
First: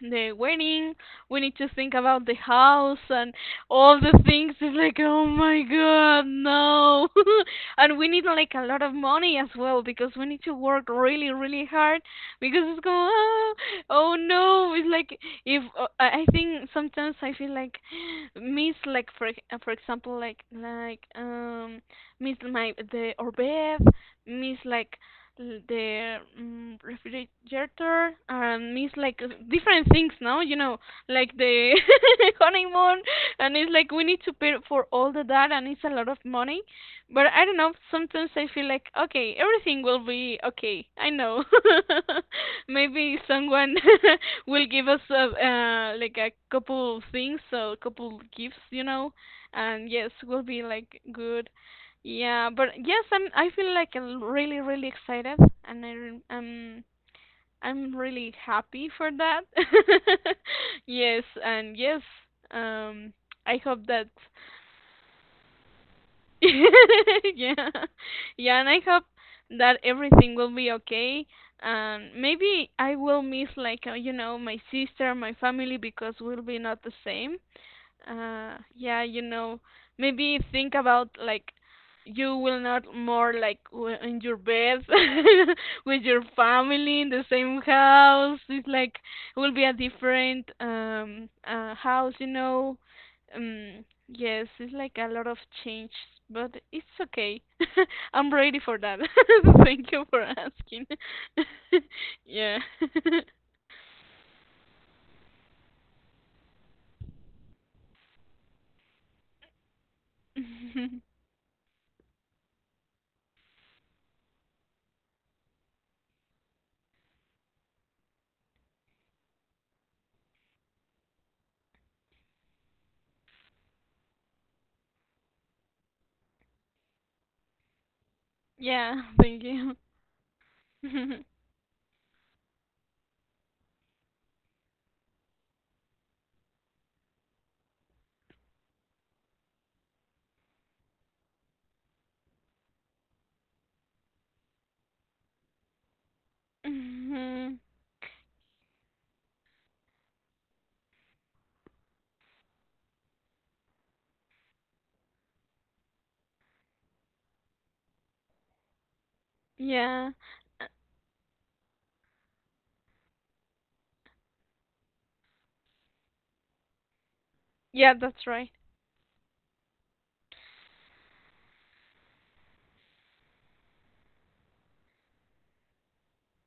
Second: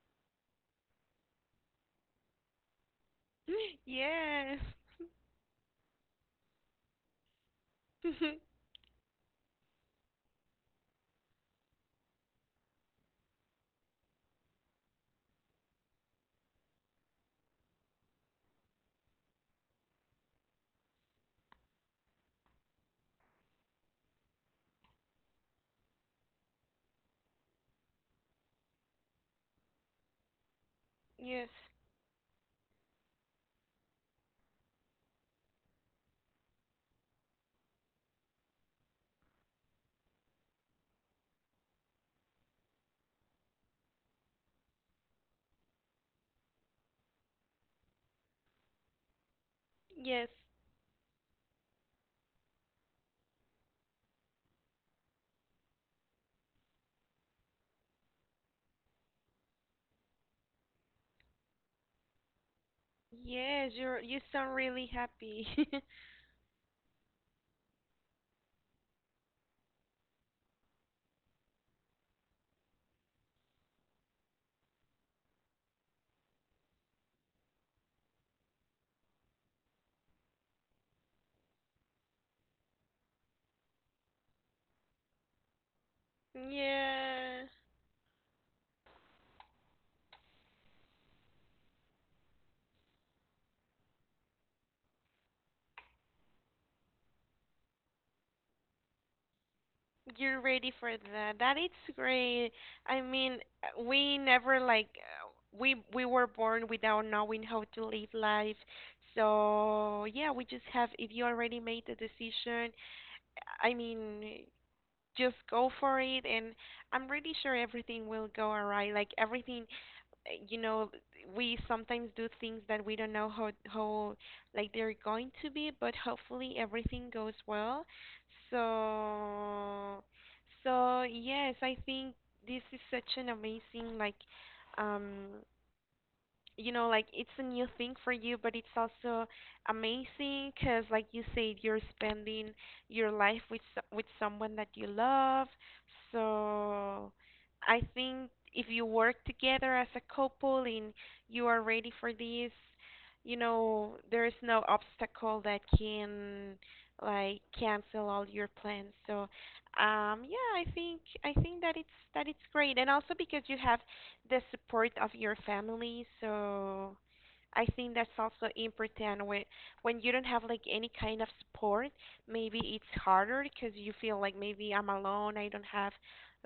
Speaker 2: the wedding. We need to think about the house and all the things.
Speaker 1: Yes.
Speaker 2: It's like, oh my god, no. And we need like a lot of money as well because we need to work really, really hard because it's going, ah, oh no. It's like if I think sometimes I feel like miss like for example like miss my the Orbeth, miss like the mm, refrigerator and it's like different things now you know like
Speaker 1: Yes.
Speaker 2: the honeymoon, and it's like we need to pay for all the that, and it's a lot of money, but I don't know, sometimes I feel like okay, everything will be okay, I know. Maybe someone will give us like a couple of things so a couple gifts you know, and yes
Speaker 1: Yes.
Speaker 2: we'll be like good. Yeah, but yes, I'm. I feel like I'm really, really excited, and I'm really happy for that. Yes, and yes, um, I
Speaker 1: Yes,
Speaker 2: hope that,
Speaker 1: you sound really happy.
Speaker 2: yeah, yeah, and I hope that everything will be okay. And maybe I will miss like you know my sister, my family because we'll be not the same. Yeah, you know, maybe think about like you will not more like in your bed with your family in the
Speaker 1: Yeah,
Speaker 2: same house. It's like it will be a different house, you know. Yes, it's like a lot of change, but it's okay. I'm ready for that. Thank you for
Speaker 1: you're ready
Speaker 2: asking.
Speaker 1: for that. That is great.
Speaker 2: Yeah.
Speaker 1: I mean, we never like we were born without knowing how to live life. So, yeah, we just have if you already made the decision, I mean, just go for it and I'm really sure everything will go all right like everything you know we sometimes do things that we don't know how like they're going to be but hopefully everything goes well
Speaker 2: Yeah, thank you.
Speaker 1: so so yes I think this is such an amazing like um you know like it's a new thing for you but it's also amazing because like you said you're spending your life with with someone that you love so
Speaker 2: Mhm.
Speaker 1: I think if you work together as a couple and you are ready for this you know there is no obstacle that can like cancel all your plans so
Speaker 2: Yeah.
Speaker 1: yeah
Speaker 2: Uh,
Speaker 1: I think that it's great and also because you have the support of your family. So I
Speaker 2: yeah,
Speaker 1: think that's
Speaker 2: that's
Speaker 1: also
Speaker 2: right.
Speaker 1: important when you don't have like any kind of support. Maybe it's harder because you feel like maybe I'm alone. I don't have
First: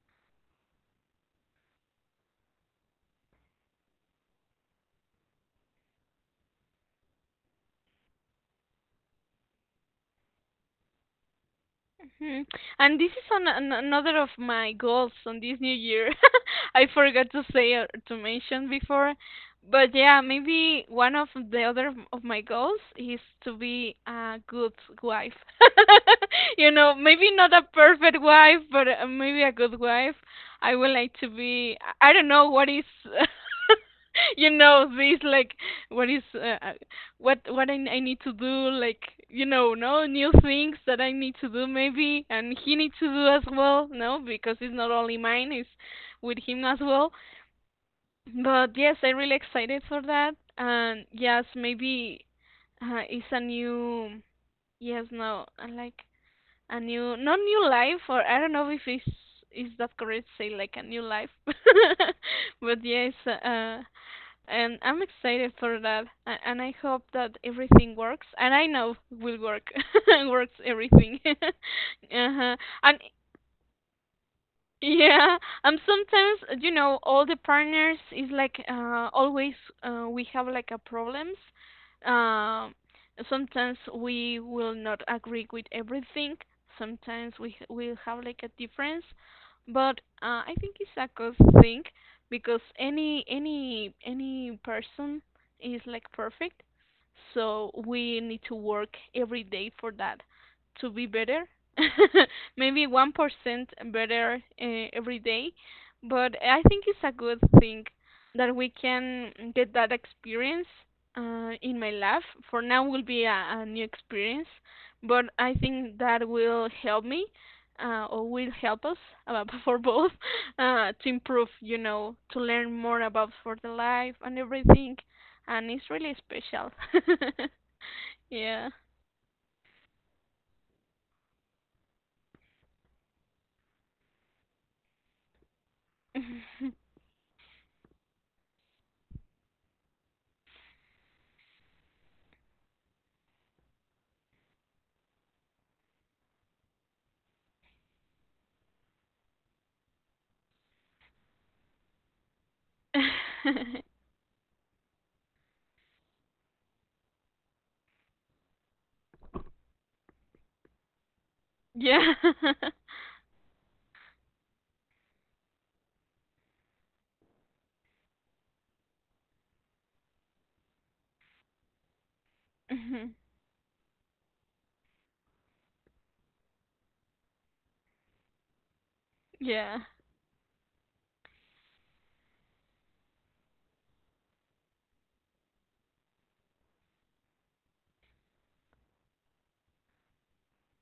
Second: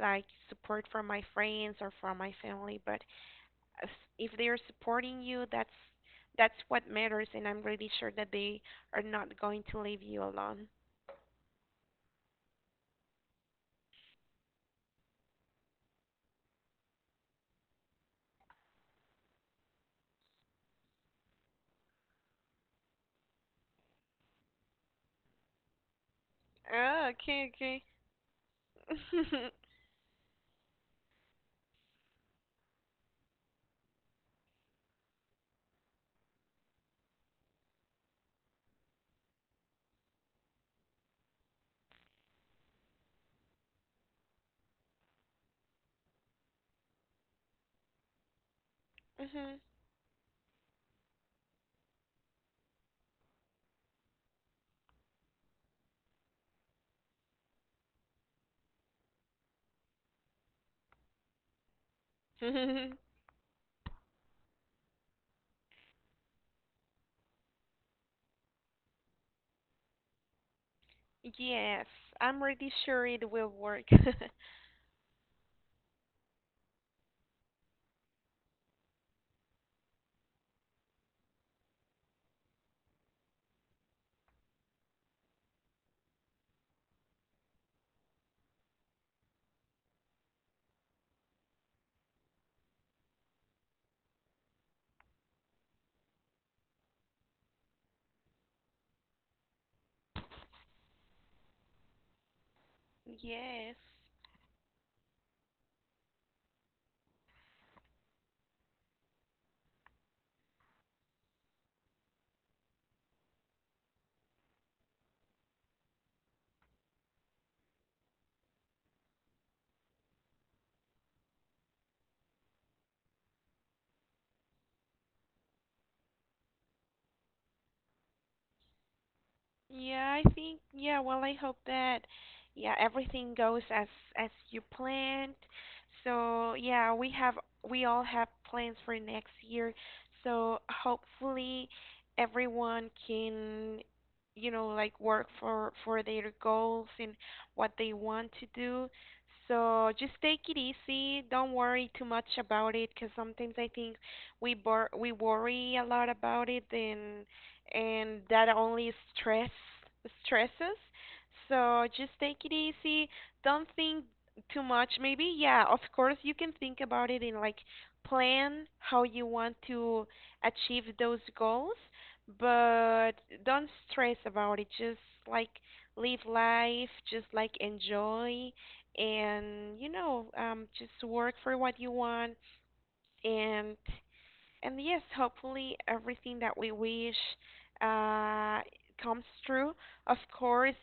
Speaker 1: like support from my friends or from my family. But as- if they are supporting you, that's what matters, and I'm really sure that they are not going to leave you alone.
Speaker 2: Mhm. And this is another of my goals on this new year. I forgot to say or to mention before, but yeah, maybe one of the other of my goals is to be a good wife. You know, maybe not a
Speaker 1: Okay.
Speaker 2: perfect wife, but maybe a good wife. I would like to be. I don't know what is. You know, this like what is what I need to do like you know no new things that I need to do maybe and he needs to do as well no because it's not only mine, it's with him as well. But yes, I'm really excited for that, and yes maybe it's a new yes no like a new not new life, or I don't know if it's is that correct to say like a new life. But
Speaker 1: Mhm.
Speaker 2: yes, and I'm excited for that, and I hope that everything works. And I know will work, works everything.
Speaker 1: Yes, I'm
Speaker 2: Uh-huh.
Speaker 1: really
Speaker 2: And
Speaker 1: sure it will work.
Speaker 2: yeah, and sometimes you know all the partners is like always, we have like a problems. Um, sometimes we will not agree with everything. Sometimes we will have like a difference, but I think it's a good thing because any person is like perfect. So we need to work every day for that to be better, maybe 1%
Speaker 1: Yes.
Speaker 2: better every day, but I think it's a good thing that we can get that experience in my life. For now will be a new experience, but I think that will help me, or will help us, for both, to improve, you know, to learn more about for the life and everything, and it's really special. Yeah.
Speaker 1: Yeah, I think yeah, well I hope that yeah, everything goes as you planned. So, yeah, we all have plans for next year. So, hopefully everyone can you know like work for their goals and what they want to do. So, just take it easy. Don't worry too much about it 'cause sometimes I think we worry a lot about it and that only stresses. So just
Speaker 2: Yeah.
Speaker 1: take it easy. Don't think too much. Maybe, yeah, of course you can think about it in like plan how you want to achieve those goals, but
Speaker 2: Mhm.
Speaker 1: don't stress about it. Just like live life, just like enjoy and
Speaker 2: Yeah.
Speaker 1: you know, just work for what you want and yes, hopefully everything that we wish uh, comes true. Of course,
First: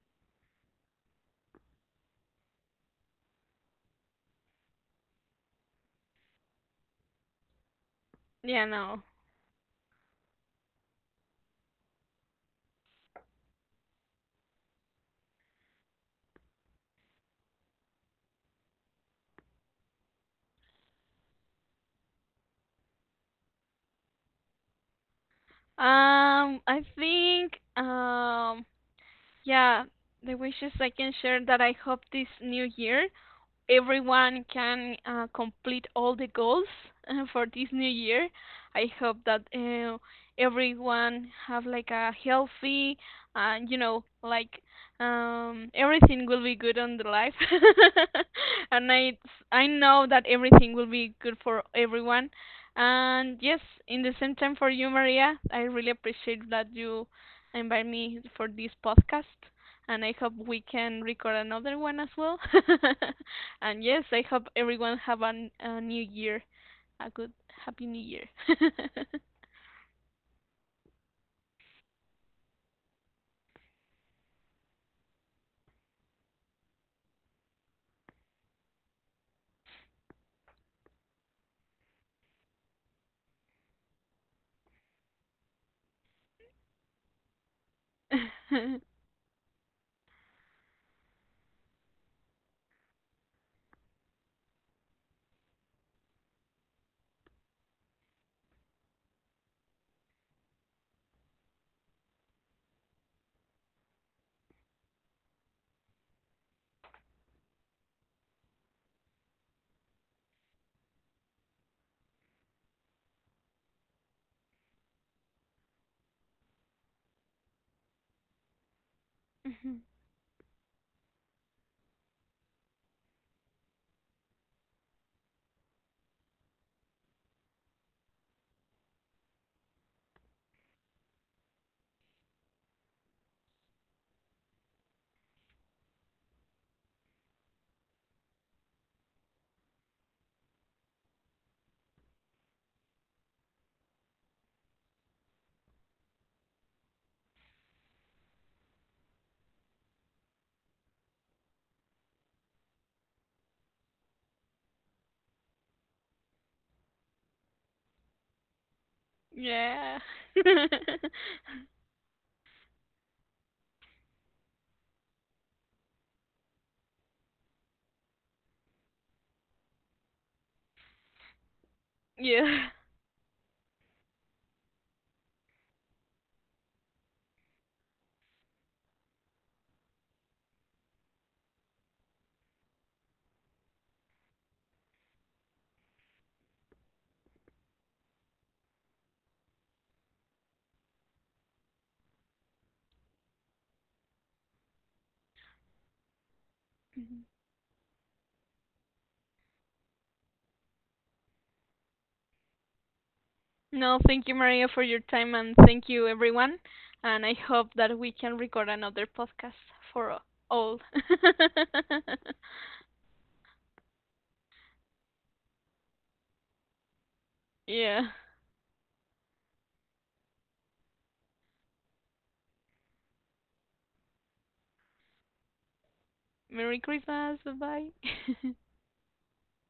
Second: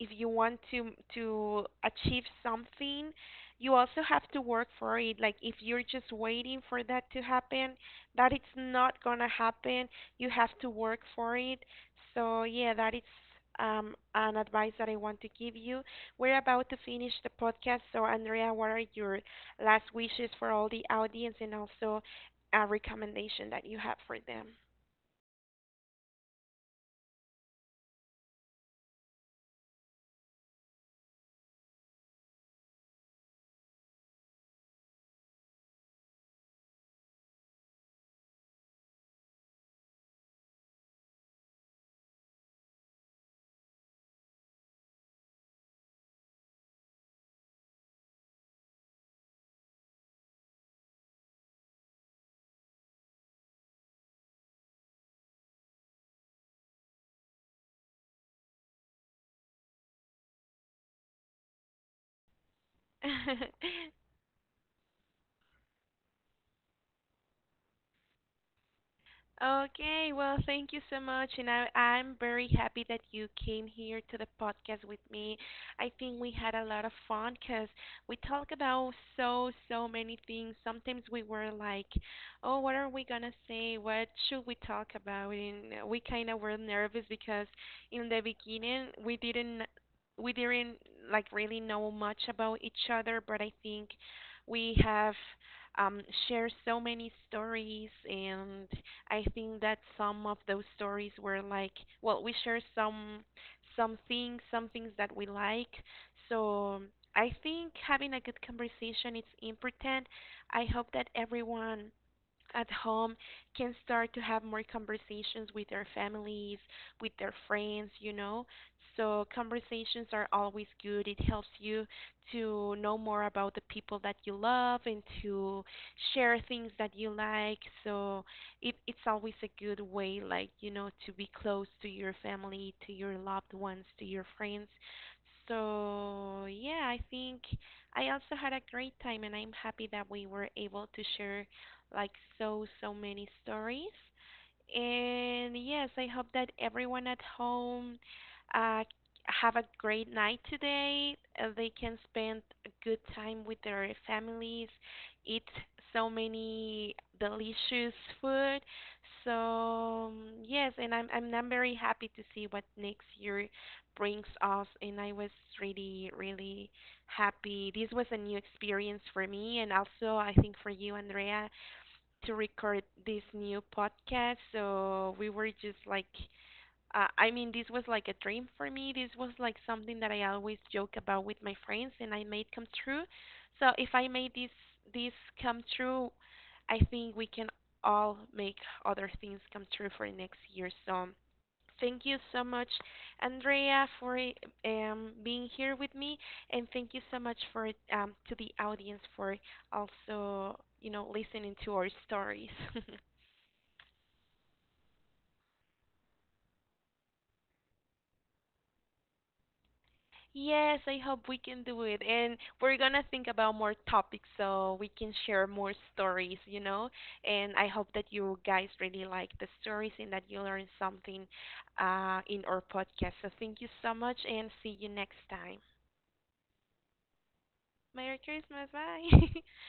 Speaker 1: if you want to achieve something, you also have to work for it. Like if you're just waiting for that to happen, that it's
Speaker 2: Yeah,
Speaker 1: not
Speaker 2: no.
Speaker 1: gonna happen. You have to work for it. So yeah, that is an advice that I want to give you. We're about to finish the podcast, so Andrea, what are your last wishes for all the audience and also recommendation that you have for them.
Speaker 2: I think yeah, the wishes I can share that I hope this new year everyone can complete all the goals for this new year. I hope that everyone have like a healthy, you know, like everything will be good on the life. And I know that everything will be good for everyone. And yes, in the same time for you, Maria, I really appreciate that you invite me for this podcast, and I hope we can record another one as well. And yes, I hope everyone have a new year, a good happy new year.
Speaker 1: Okay, well, thank you so much, and I'm very happy that you came here to the podcast with me. I think we had a lot of fun because we talk about so, so many things. Sometimes we were like, oh, what are we gonna say? What should we talk about? And we kind of were nervous because in the beginning we didn't like really know much about each other, but I think we have um, share so many stories and I think that some of those stories were like, well, we share some things that we like. So I think having a good conversation is important. I hope that everyone at home can start to have more conversations with their families, with their friends, you know. So conversations are always good. It helps you to know more about the people that you love and to share things that you like. So it's always a good way like, you know, to be close to your family, to your loved ones, to your friends. So yeah, I think I also had a great time and I'm happy that we were able to share like so, so many stories. And yes, I hope that everyone at home uh, have a great night today. They can spend a good time with their families, eat so many delicious food.
Speaker 2: Yeah.
Speaker 1: So yes, and I'm very happy to see what next year brings us. And I was really really happy. This was a new experience for me, and also I think for you, Andrea, to
Speaker 2: Yeah.
Speaker 1: record this new podcast. So we were just like I mean, this was like a dream for me. This was like something that I always joke about with my friends, and I made come true. So if I made this come true, I think we can all make other things come true for next year. So thank you so much, Andrea, for being here with me, and thank you so much for to the audience for also you know listening to our stories.
Speaker 2: No, thank you Maria for your time and thank you everyone. And I hope that we can record another podcast for all.
Speaker 1: Yes, I hope we can do it. And we're gonna think about more topics so we can share more stories, you know? And I hope that
Speaker 2: Yeah.
Speaker 1: you guys really like the stories and that you learn something in our podcast. So thank you so much and see you next time.
Speaker 2: Merry Christmas.
Speaker 1: Merry
Speaker 2: Bye-bye.
Speaker 1: Christmas. Bye.